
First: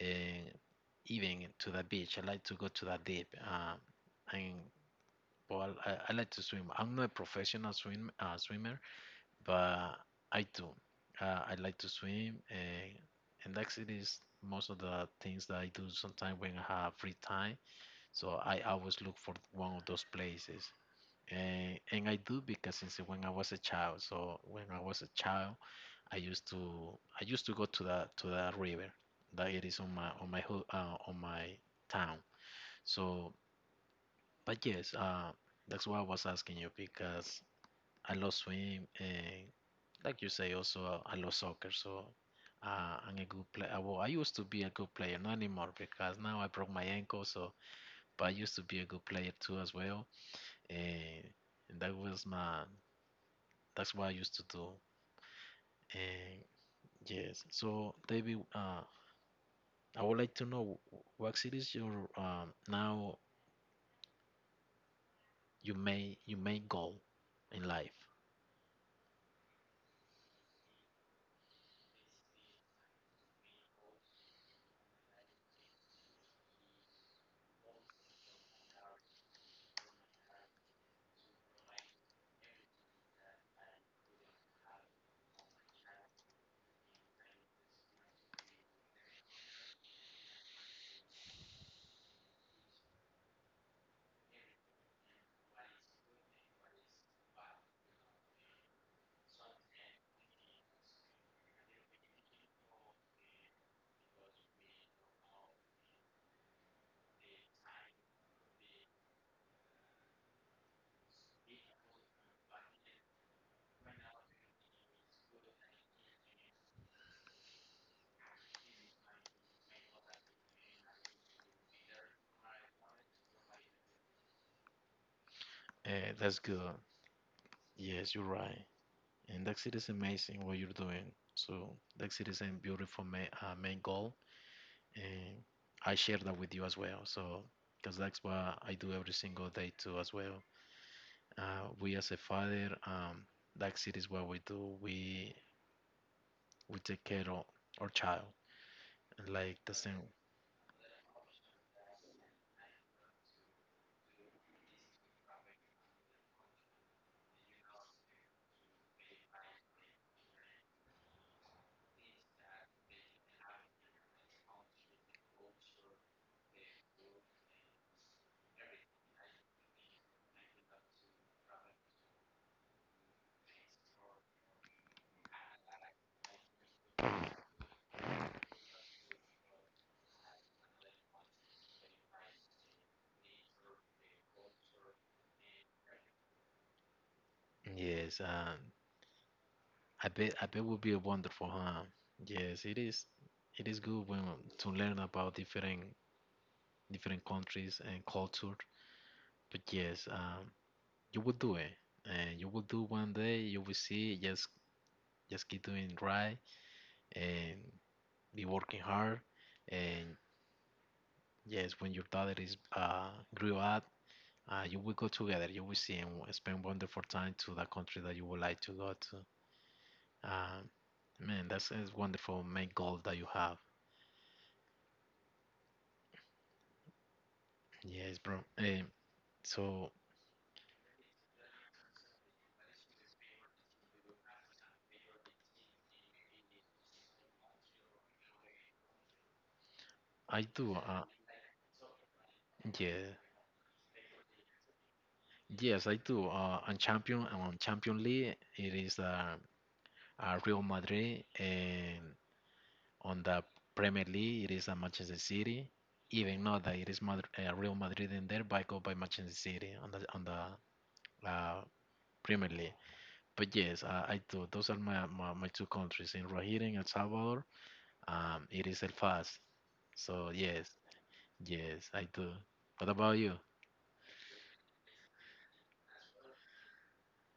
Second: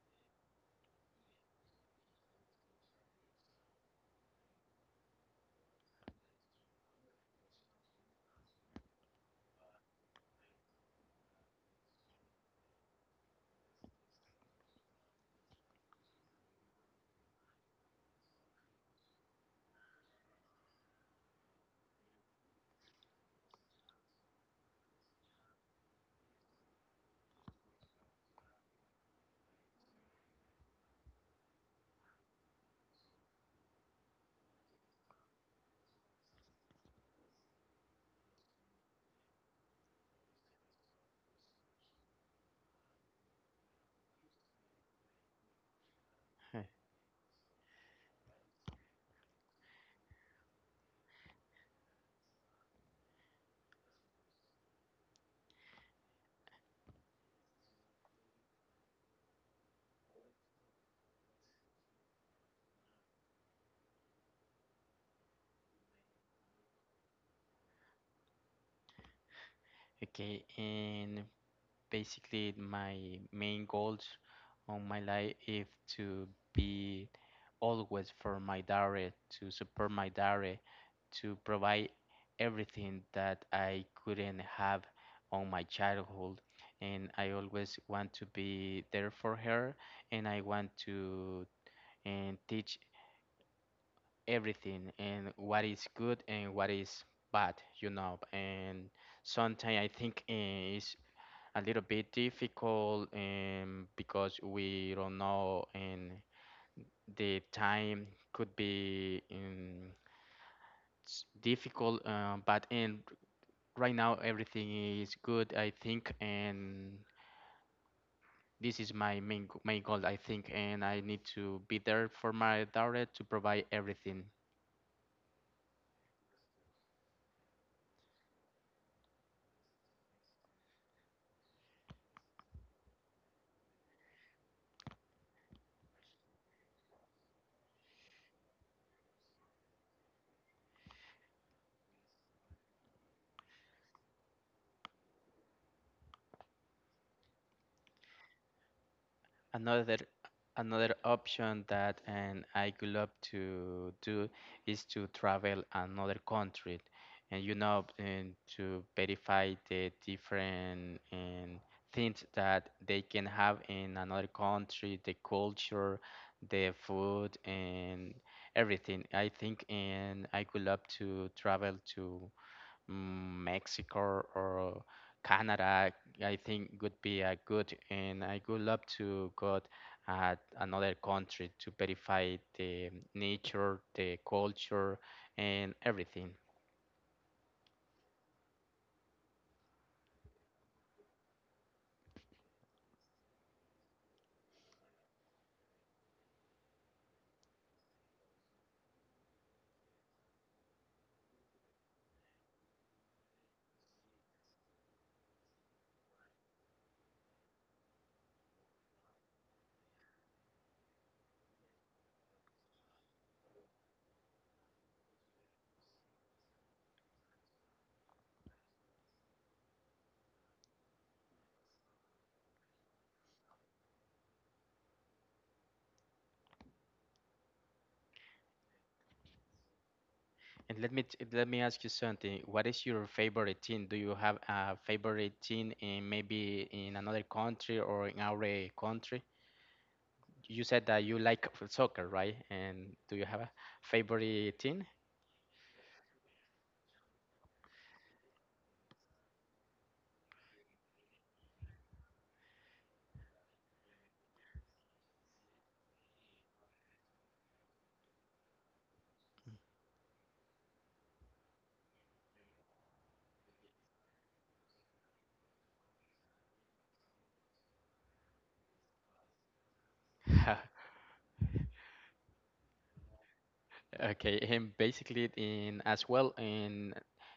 Speaker 1: and even to the beach. I like to go to the deep. Um, and well, I, I like to swim. I'm not a professional swim uh, swimmer, but I do. Uh, I like to swim, and and actually, is most of the things that I do sometimes when I have free time. So I always look for one of those places and, and I do because since when I was a child. So when I was a child, I used to I used to go to that to that river that it is on my on my ho- uh, on my town. So, but yes, uh, that's why I was asking you because I love swim and like you say also uh, I love soccer. So. Uh, I'm a good player. Well, I used to be a good player, not anymore because now I
Speaker 2: Huh.
Speaker 1: broke my ankle. So, but I used to be a good player too as well. And and that was my that's what I used to do. And yes, so David, uh, I would like to know what is your um now you main you main goal in life.
Speaker 2: Okay, and basically my main goals on my life is to be always for my daughter, to support my daughter, to provide everything that I couldn't have on my childhood. And I always want to be there for her, and I want to and teach everything and what is good and what is bad, you know. And sometimes I think eh, it's a little bit difficult um, because we don't know and the time could be um, s- difficult um, but and right now everything is good I think and this is my main g- main goal I think and I need to be there for my daughter to provide everything.
Speaker 1: Uh, that's good. Yes, you're right. And that it is amazing what you're doing. So that it is a beautiful main, uh, main goal, and I share that with you as well. So because that's what I do every single day too as well. Uh, we as a father, um, that it is what we do. We we take care of our child. Like the
Speaker 2: Another
Speaker 1: same,
Speaker 2: another option that and I could love to do is to travel another country, and you know, and to verify the different and things that they can have in another country, the culture, the food, and everything. I think, and I could love to travel to mm, Mexico or Canada, I think would be a good, and I would love to go at another country to verify the nature, the culture, and everything.
Speaker 1: yes, um I bet I bet would be a wonderful, huh? Yes, it is it is good when to learn about different different countries and culture. But yes, um you will do it. And you will do one day, you will see, just just keep doing right and be working hard and yes, when your daughter is uh grew up uh, you will go together. You will see and spend wonderful time to the country that you would like to go to. Uh, Man, that's is wonderful main goal that you have. Yes, bro. Um, so
Speaker 2: And let me t- let me ask you something. What is your favorite team? Do you have a favorite team in maybe in another country or in our country?
Speaker 1: I
Speaker 2: You
Speaker 1: do.
Speaker 2: said that
Speaker 1: Uh,
Speaker 2: you like f- soccer, right? And
Speaker 1: yeah,
Speaker 2: do you have a favorite team?
Speaker 1: yes, I do. Uh, and champion and on Champion League, it is uh, uh, Real Madrid, and on the Premier League, it is uh, Manchester City. Even though that it is Madrid, uh, Real Madrid in there, but I go by Manchester City on the on the uh, Premier League. But yes, uh, I do. Those are my, my, my two countries in Rohit and El Salvador. Um, it is El Fast. So yes,
Speaker 2: *laughs*
Speaker 1: yes, I do. What about you?
Speaker 2: Okay, and basically in as well in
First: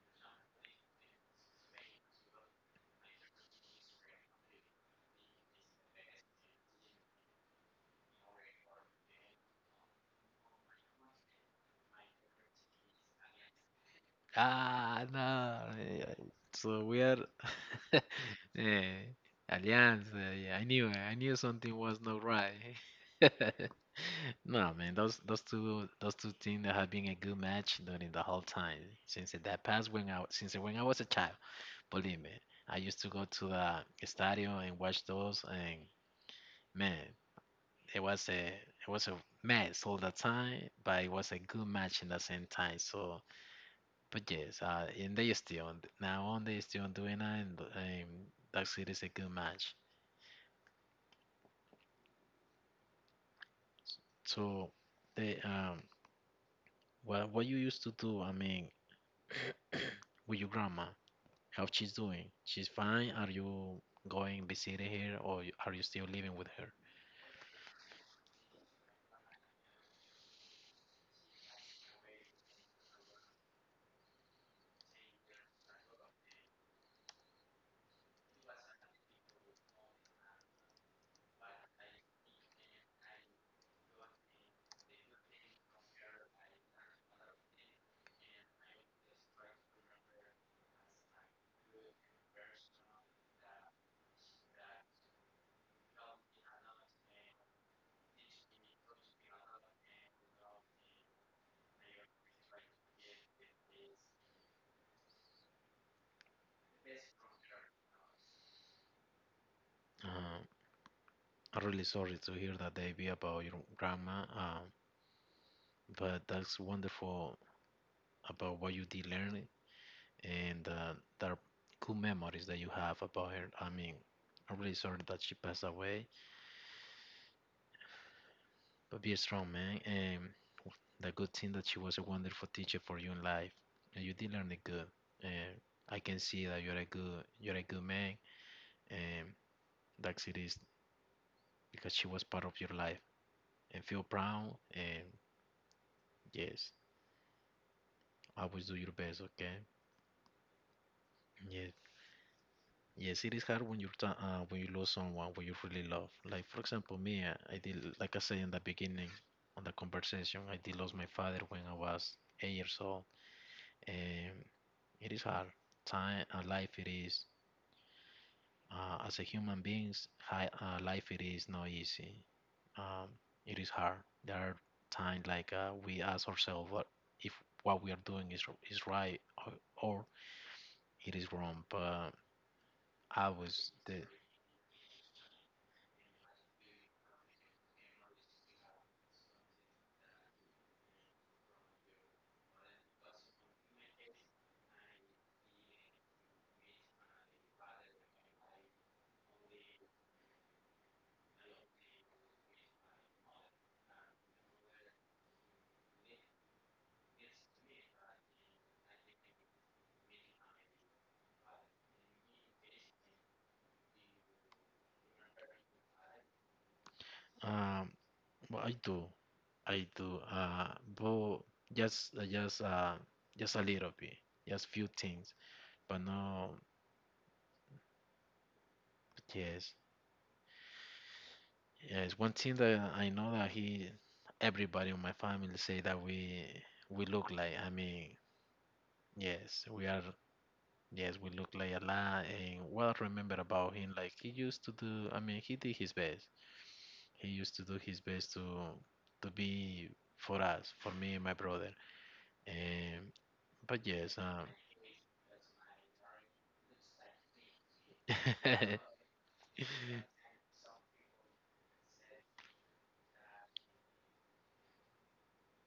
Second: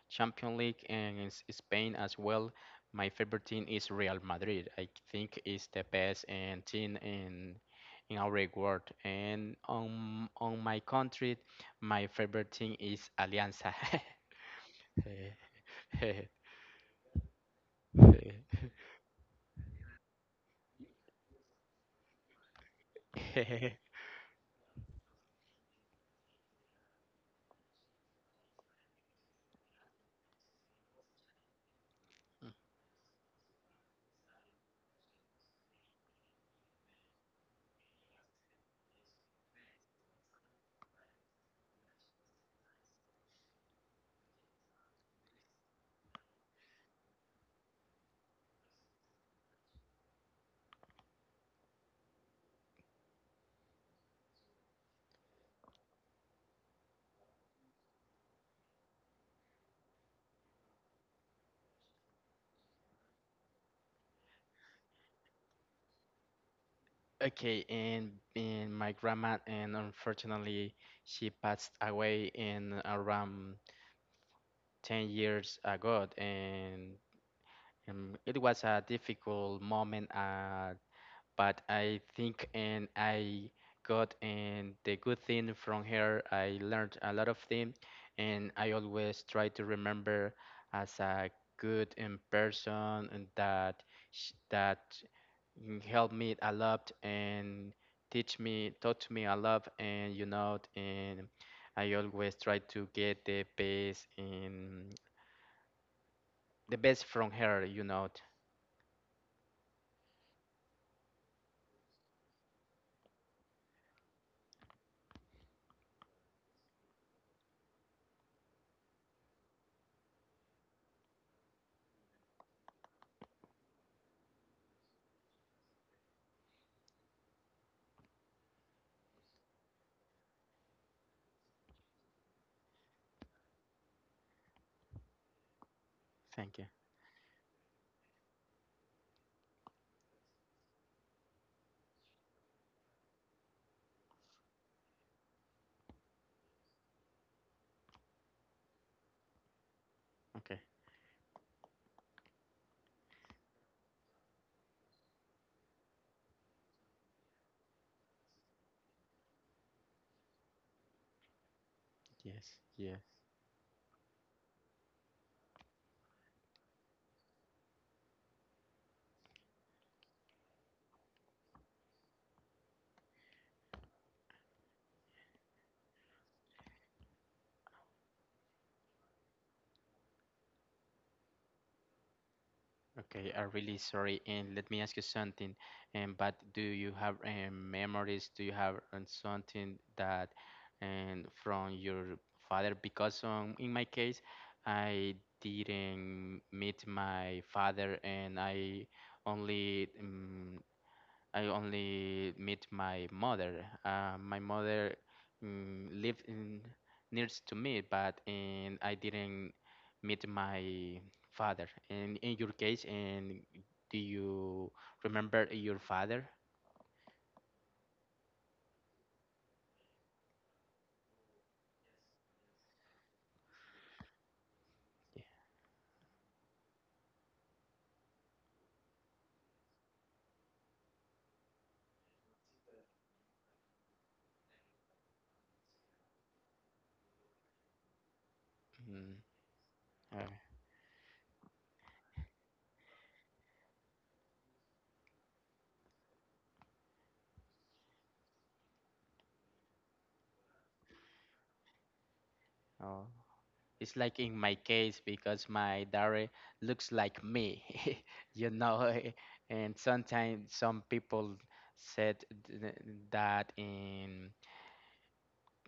Speaker 2: Champions League and in S- Spain as well, my favorite team is Real Madrid. I think it's the best and team in in our world. And on on my country, my favorite team is Alianza.
Speaker 1: Ah, no.
Speaker 2: *laughs*
Speaker 1: Eh,
Speaker 2: *laughs*
Speaker 1: so we are *laughs* eh, Alliance. Eh, I knew, eh, I knew something was not right. *laughs* No, man, those those two those two teams that have been a good match during the whole time since that past when I since when I was a child. Believe me, I used to go to the stadium and watch those, and man. it was a it was a mess all the time, but it was a good match in the same time. So, but yes, uh, and they still now on they still doing that, and um, Dark City is a good match. So, they um, what what you used to do? I mean, *coughs* *clears throat* with your grandma, how she's doing? She's fine. Are you going visiting her, or you- are you still living with her?
Speaker 2: Okay, and, and my grandma, and unfortunately, she passed away in around ten years ago, and Um, it was a difficult moment, uh, but I think and I got and the good thing from her. I learned a lot of things, and I always try to remember as a good in person and that sh that mm, helped me a lot and teach me taught me a lot and you know and I always try to get the best in the best from her, you know.
Speaker 1: Uh, I'm really sorry to hear that, Davey, about your grandma. Um, but that's wonderful about what you did learn and uh, the cool memories that you have about her. I mean, I'm really sorry that she passed away, but be strong, man. And the good thing that she was a wonderful teacher for you in life, and you did learn it good. And I can see
Speaker 2: Thank
Speaker 1: that
Speaker 2: you.
Speaker 1: you're a good, you're a good man, and that's it is because she was part of your life. And feel proud, and yes, always do your best, okay?
Speaker 2: Okay.
Speaker 1: Yes, yes, it is hard when you're ta- uh, when you lose someone when you really love. Like for example, me, I, I did like I said in the beginning, on the conversation, I did lose my father when I was
Speaker 2: Yes,
Speaker 1: eight years
Speaker 2: yes.
Speaker 1: old, and it is hard. Time, uh, life, it is. Uh, as a human beings, hi, uh, life it is not easy. Um, it is hard. There are times like uh, we ask ourselves what if what we are doing is is right or, or it is wrong. But
Speaker 2: Okay,
Speaker 1: I
Speaker 2: I'm really
Speaker 1: was the
Speaker 2: sorry. And let me ask you something. Um, but do you have um, memories? Do you have um, something that um, from your father? Because um, in my case, I didn't meet my father, and I only um, I only meet my mother. Uh, my mother mm, lived in nears to me, but and I didn't meet my father. And in your case, and do you remember your father?
Speaker 1: um well, I do, I do. Uh, but just, uh, just, uh, just a little bit, just few
Speaker 2: Yeah.
Speaker 1: things. But no, yes, yes. One thing that I know that he, everybody in my family say that we, we look like. I mean,
Speaker 2: Mm,
Speaker 1: yes, we are.
Speaker 2: uh,
Speaker 1: Yes, we look like a lot. And what I remember about him, like he used to do. I mean, he did his best. He used to do his best to, to be for us, for me and my brother.
Speaker 2: oh.
Speaker 1: And but
Speaker 2: It's
Speaker 1: yes,
Speaker 2: like in
Speaker 1: um,
Speaker 2: my case because my diary looks like me, *laughs* you know.
Speaker 1: *laughs*
Speaker 2: eh,
Speaker 1: *laughs*
Speaker 2: And sometimes some people said th- that in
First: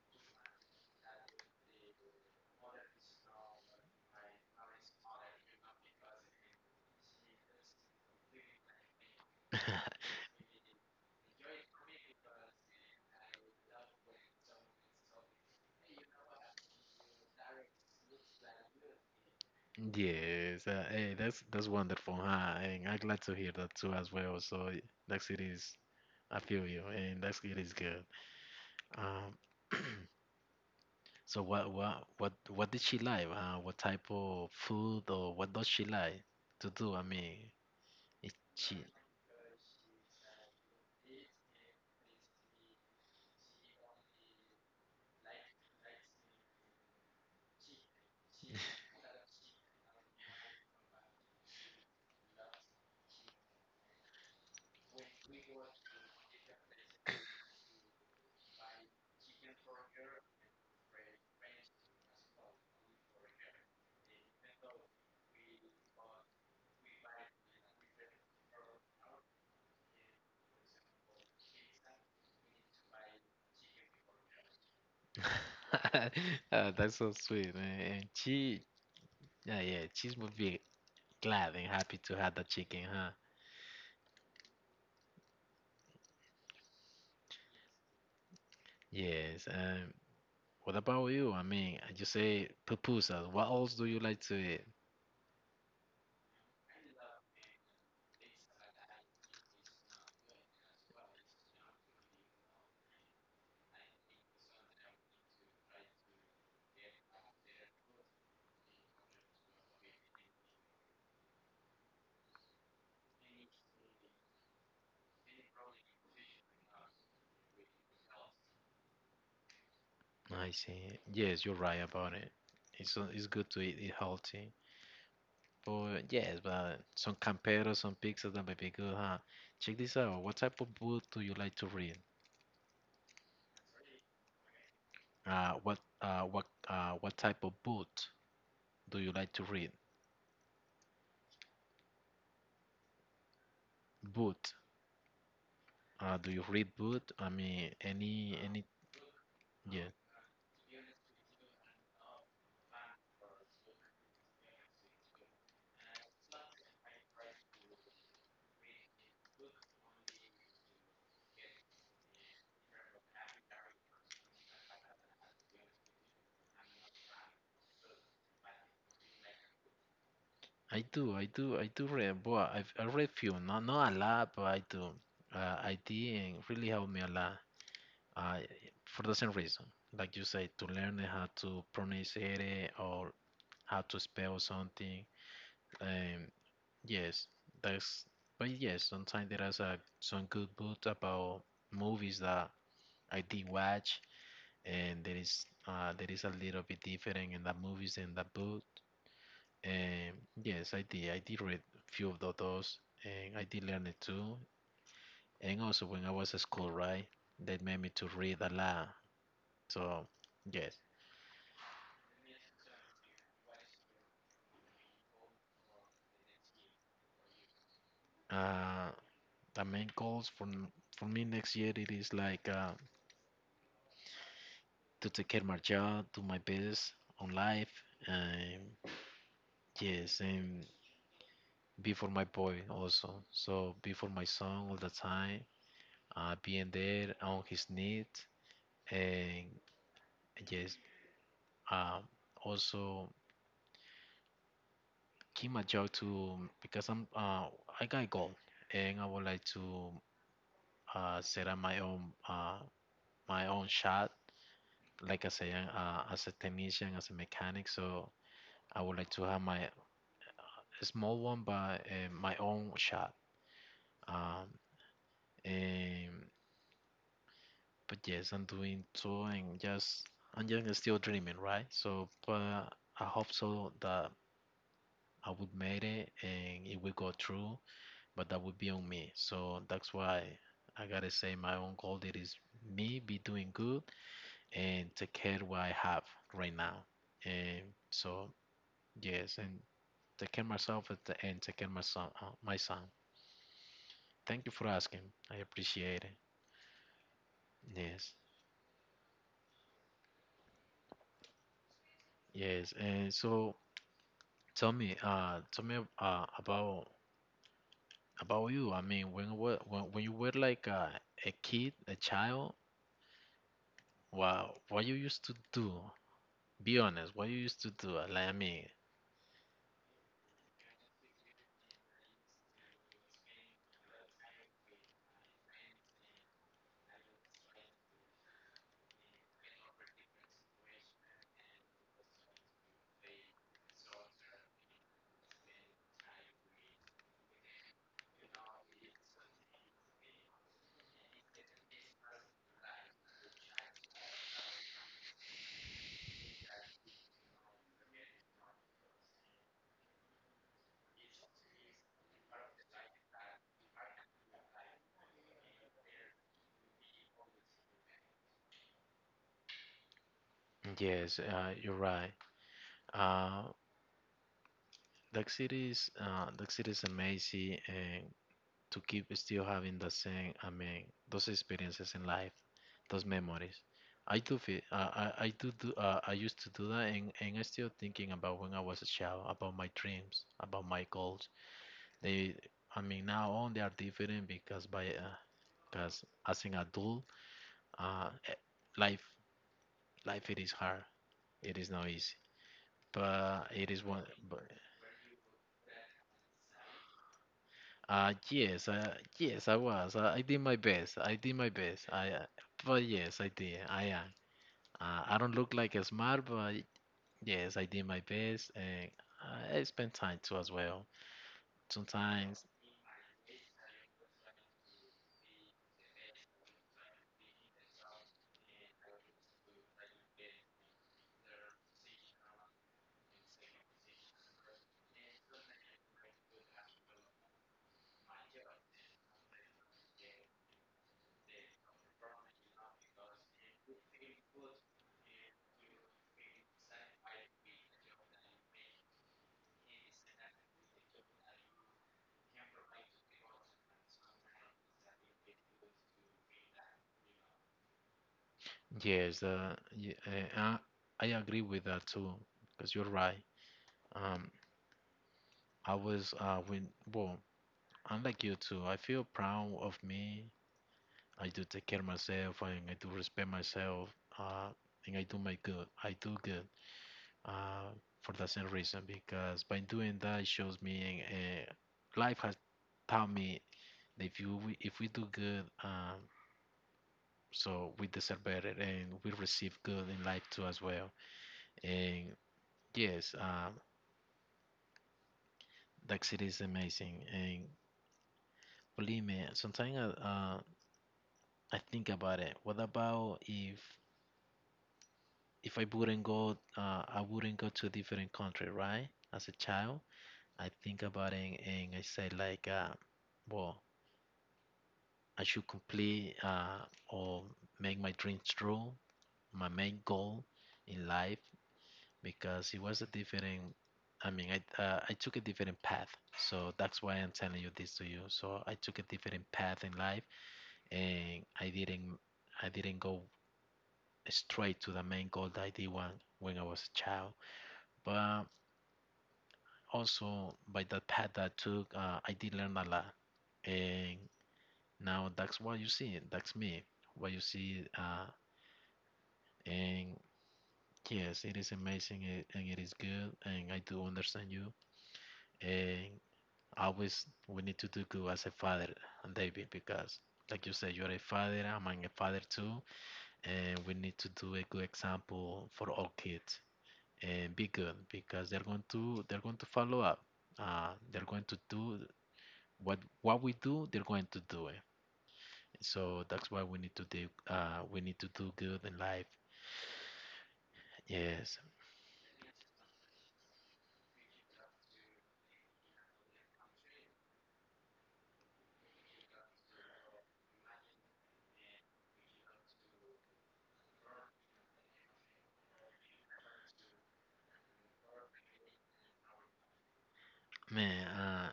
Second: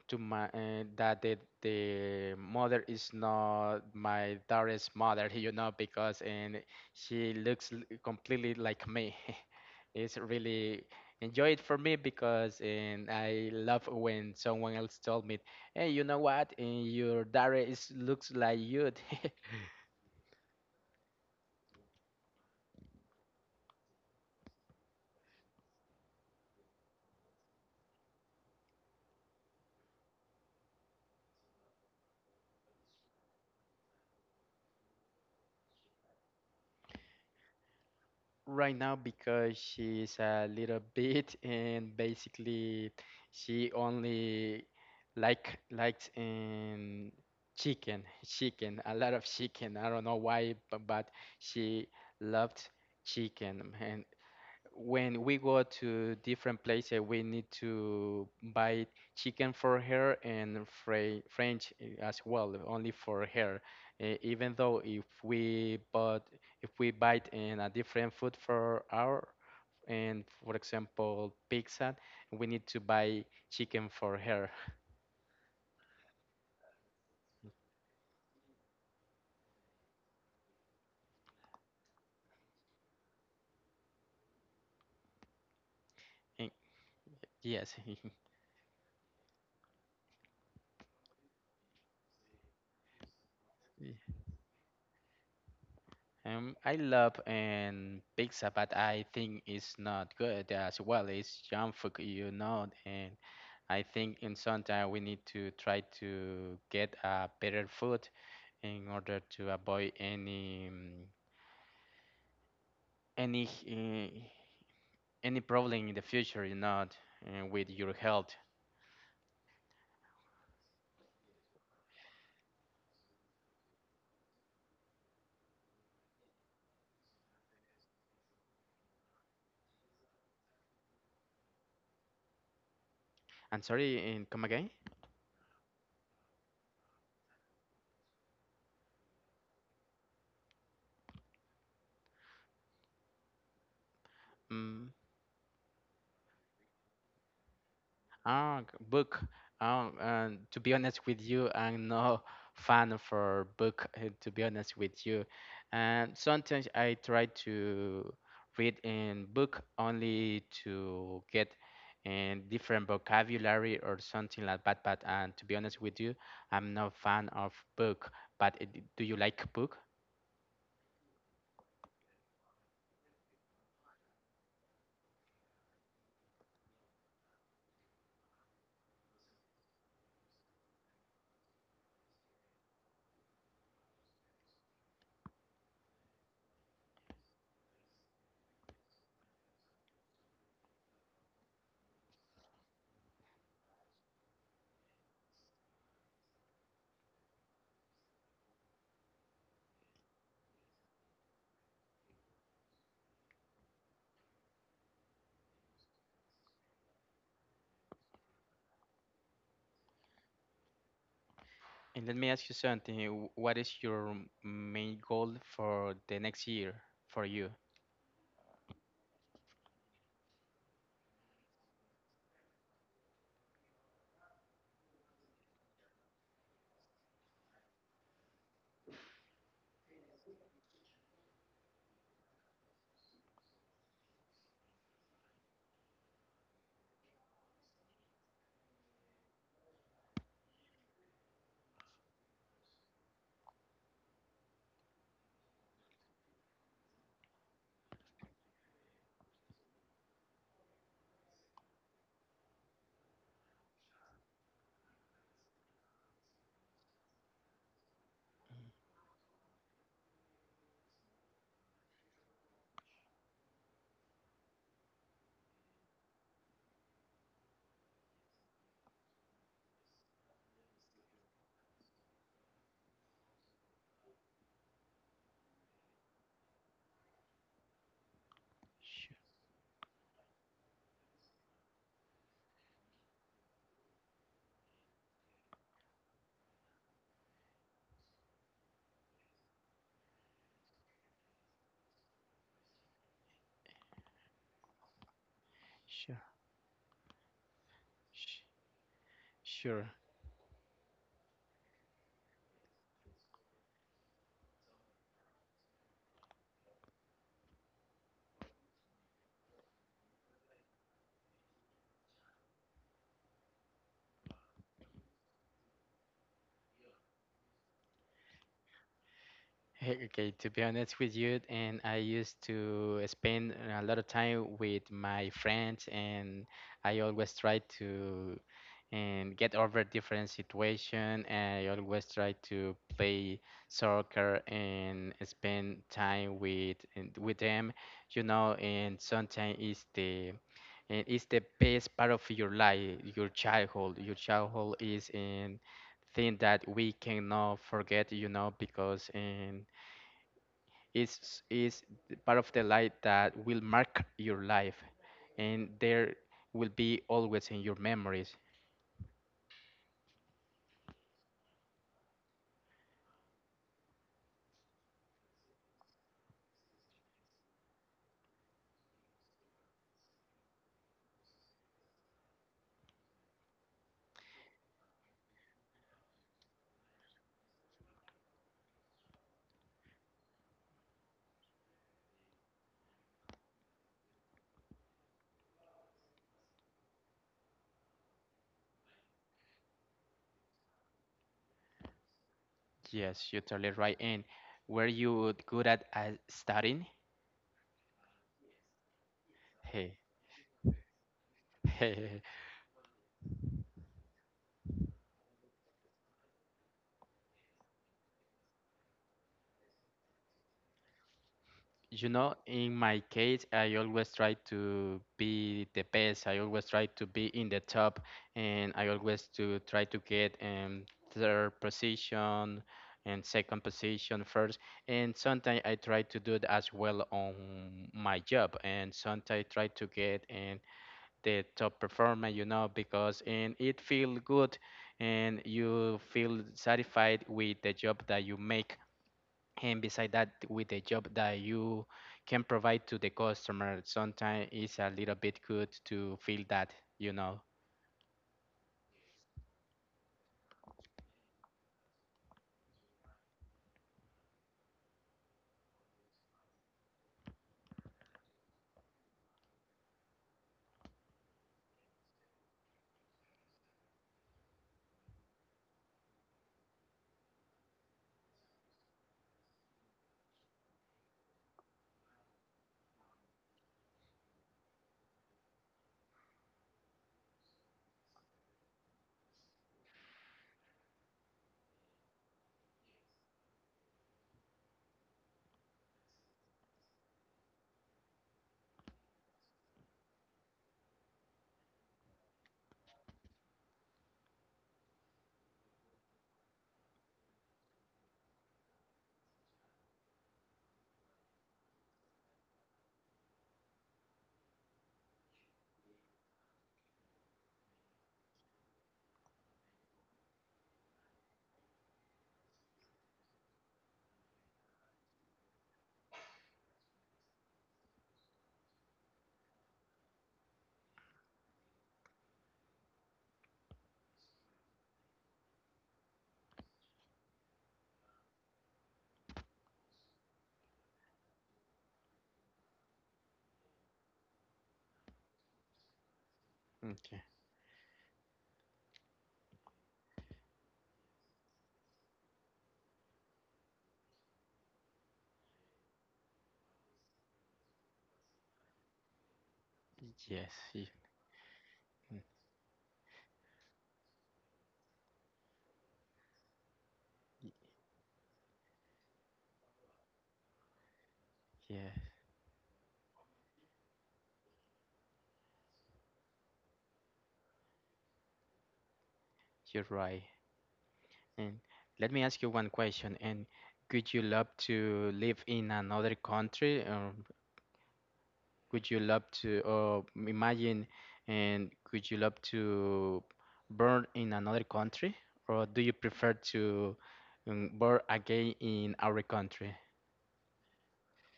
Speaker 2: to my uh, that the the mother is not my daughter's mother, *laughs* you know, because and she looks l- completely like me. *laughs* It's really enjoy it for me because and I love when someone else told me, "Hey, you know what? And your daughter is looks like you." *laughs*
Speaker 1: yes, uh, hey, that's that's wonderful, huh? And I'm glad to hear that too as well. So y- that it is, I feel you, and that it is good. Um, *clears throat* so what what what what did she like? Uh, what type of food or what does she like to do? I mean, it,
Speaker 2: Right
Speaker 1: she.
Speaker 2: now because she's a little *laughs* bit and basically she only like likes um chicken, chicken a lot of chicken, I don't know why but, but she loved chicken and when we go to different places, we need to buy chicken for her and fry French eh, as well, only for her. Eh, even though if we bought, if we buy in a different food for our, and for example pizza, we need to buy chicken for her.
Speaker 1: *laughs* Uh, that's so sweet, man. And she, yeah, yeah, she would be glad and happy to have the chicken, huh?
Speaker 2: Eh, yes.
Speaker 1: Yes. Um, what about you? I mean, you say pupusas. What else do you
Speaker 2: *laughs*
Speaker 1: like to eat?
Speaker 2: Um, I love and pizza, but I think it's not good as well. It's junk food, you know, and I think in some time we need to try to get a better food in order to avoid any um, any uh, any problem in the future, you know, uh, with your health.
Speaker 1: I see. Yes, you're right about it. It's uh, it's good to eat it healthy. But yes, but some camperos, some pizzas that may be good, huh? Check this out. What type of book do you like to read?
Speaker 2: I'm sorry, and come again?
Speaker 1: Uh, what uh, what uh, what type of book do you like to read? Book.
Speaker 2: Mm.
Speaker 1: Uh, do you read book? I mean, any
Speaker 2: Ah,
Speaker 1: any?
Speaker 2: g- book.
Speaker 1: Yeah,
Speaker 2: Um, and to be honest with you, I'm no *laughs* fan for book. Uh, to be honest with you, and sometimes I try to read in book only to get in different vocabulary or something like that. But and to be honest with you, I'm no fan of book. But uh, d- do you like book?
Speaker 1: I do, I do, I do read. Boy, I've, I read few, not not a lot, but I do. Uh, I did, and really helped me a lot. Uh, for the same reason, like you say, to learn how to pronounce it or how to spell something. Um, yes, that's. But yes, sometimes there is a some good book about movies that I did watch, and there is uh there is a little bit different in the movies and the book. Um, yes, I did. I did read a few of tho- those, and I did learn it too. And also, when I was at school, right, they made me to read a lot. So, yes.
Speaker 2: And let me ask you something. w- What is your main goal for the next year for you?
Speaker 1: Uh, the main goals for n- for me next year it is like uh, to take care of my job, do my best on life, and yes, and be for my boy also. So be for my son all the time. Uh, being there on his needs, and yes, um also. Keep my job to because I'm uh I got goal, and I would like to uh set up my own uh my own shop, like I say, uh, as a technician, as a mechanic. So I would like to have my a small one, but uh, my own shop, um and but yes, I'm doing so, and just I'm just still dreaming, right? So but I hope so that I would make it and it will go through, but that would be on me. So that's why I gotta say my own goal, that is me be doing good and take care what I have right now. And so yes, and take care myself at the end, take care my son, uh, my son. Thank you for asking. I appreciate
Speaker 2: Sure,
Speaker 1: it. Yes,
Speaker 2: sure. Sure.
Speaker 1: yes. And so tell me, uh, tell me uh, about about you. I mean, when were when, when you were like uh, a kid, a child, what what you used to do? Be honest, what you used to do. uh, Like, I mean,
Speaker 2: Hey, okay, to be honest with you, and I used to spend a lot of time with my friends, and I always try to and get over different situation. I always try to play soccer and spend time with and with them, you know. And sometimes it's the and it's the best part of your life, your childhood. Your childhood is in thing that we cannot forget, you know, because in is is the part of the light that will mark your life and there will be always in your memories.
Speaker 1: yes, uh, you're right. Uh, Duck City is uh, Duck City is amazing, and to keep still having the same, I mean, those experiences in life, those memories. I do feel, uh, I, I do do, uh, I used to do that, and, and i still thinking about when I was a child, about my dreams, about my goals. They, I mean, now on they are different because by, uh, because as an adult, uh, eh, life, life it is hard. It is not easy,
Speaker 2: Yes,
Speaker 1: but
Speaker 2: you're
Speaker 1: it
Speaker 2: totally
Speaker 1: is one.
Speaker 2: right. And
Speaker 1: But
Speaker 2: were you good at, at studying?
Speaker 1: uh, yes, uh, yes, I was.
Speaker 2: Hey.
Speaker 1: I, I did my best. I did my best. I, uh,
Speaker 2: *laughs*
Speaker 1: but yes, I did. I am. Uh, I don't look like a smart, but yes, I did my best, and I spent time too as well.
Speaker 2: You know,
Speaker 1: Sometimes,
Speaker 2: in my case, I always try to be the best. I always try to be in the top, and I always to try to get um, third position and second position first. And sometimes I try to do it as well on my job, and sometimes I try to get in the top performer, you know, because and it feel good, and you feel satisfied with the job that you make and beside that with the job that you can provide to the customer sometimes it's a little bit good to feel that, you know.
Speaker 1: yes, uh, y- uh, I I agree with that too, because you're right. Um, I was uh when well, I'm like you too. I feel proud of me. I do take care of myself and I do respect myself. Uh, and I do my good. I do good. Uh, for the same reason, because by doing that it shows me, uh, life has taught me that if you we, if we do good, um, so we deserve better and we receive good in life too as well. And yes, uh, that city is amazing, and believe me sometimes, uh, uh I think about it. What about if if I wouldn't go, uh, I wouldn't go to a different country, right? As a child, I think about it and I say like, uh, well, I should complete, uh, or make my dreams true, my main goal in life, because it was a different. I mean, I uh, I took a different path, so that's why I'm telling you this to you. So I took a different path in life, and I didn't I didn't go straight to the main goal that I did when, when I was a child. But also by the path that I took, uh, I did learn a lot. And now that's what you see. That's me. What
Speaker 2: Okay.
Speaker 1: you see. Uh, and yes, it is amazing and it is good. And I do understand you. And always we need to do good as a father, David, because
Speaker 2: Yes.
Speaker 1: like you said,
Speaker 2: y-
Speaker 1: you're a father. I'm a
Speaker 2: mm,
Speaker 1: father too. And we need to do a good example for all kids, and
Speaker 2: y-
Speaker 1: be good because they're going to they're going to follow up. Uh, they're going to do
Speaker 2: yes,
Speaker 1: what what we do. They're going to do it. So that's why we need to do uh, we need to do good in life.
Speaker 2: you're right.
Speaker 1: Yes,
Speaker 2: And let me ask you one question. And could you love to live in another country or could you love to or imagine and could you love to born in another country or do you prefer to um, born again in our country?
Speaker 1: man. Uh,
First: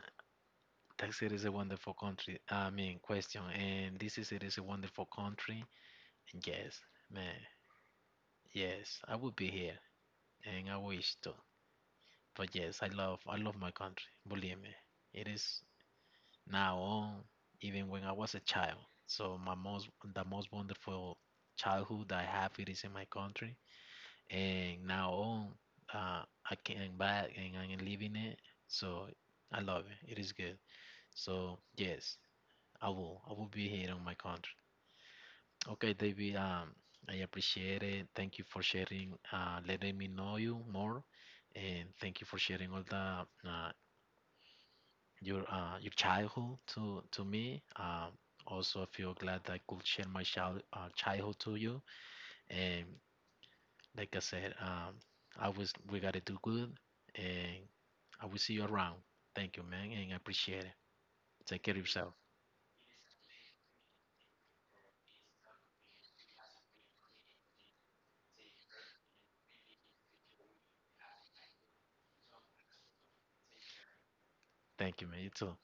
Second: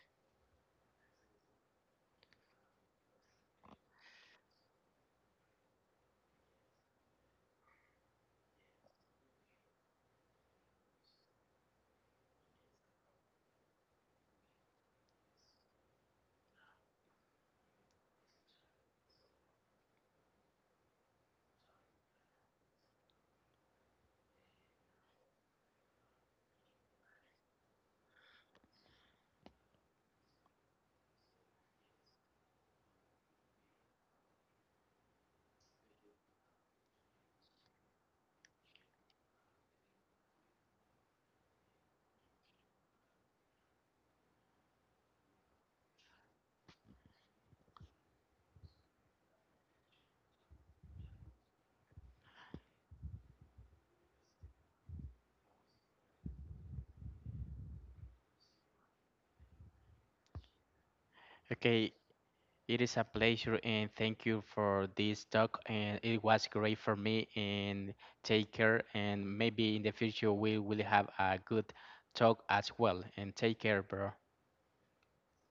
Speaker 1: Texas is a wonderful country. I mean, question. And this is it is a wonderful country. And yes, man. Yes, I would be here, and I wish to. But yes, I love I love my country. Believe me, it is now on, even when I was a child. So my most the most wonderful childhood that I have it is in my country, and now on, uh, I came back and I'm living it. So I love it. It is good. So yes, I will. I will be here on my country. Okay, David. Um, I appreciate it. Thank you for sharing. Uh, letting me know you more, and thank you for sharing all the uh, your uh, your childhood to to me. Um, also, I feel glad that I could share my child uh, childhood to you. And like I said, um, I was we gotta do good, and I will see you around. Thank you, man, and I appreciate it. Take care of
Speaker 2: Okay,
Speaker 1: yourself.
Speaker 2: it is a pleasure and thank you for this talk and it was great for me and take care and maybe in the future we will have a good talk as well and take care, bro.
Speaker 1: Thank you, man. You too.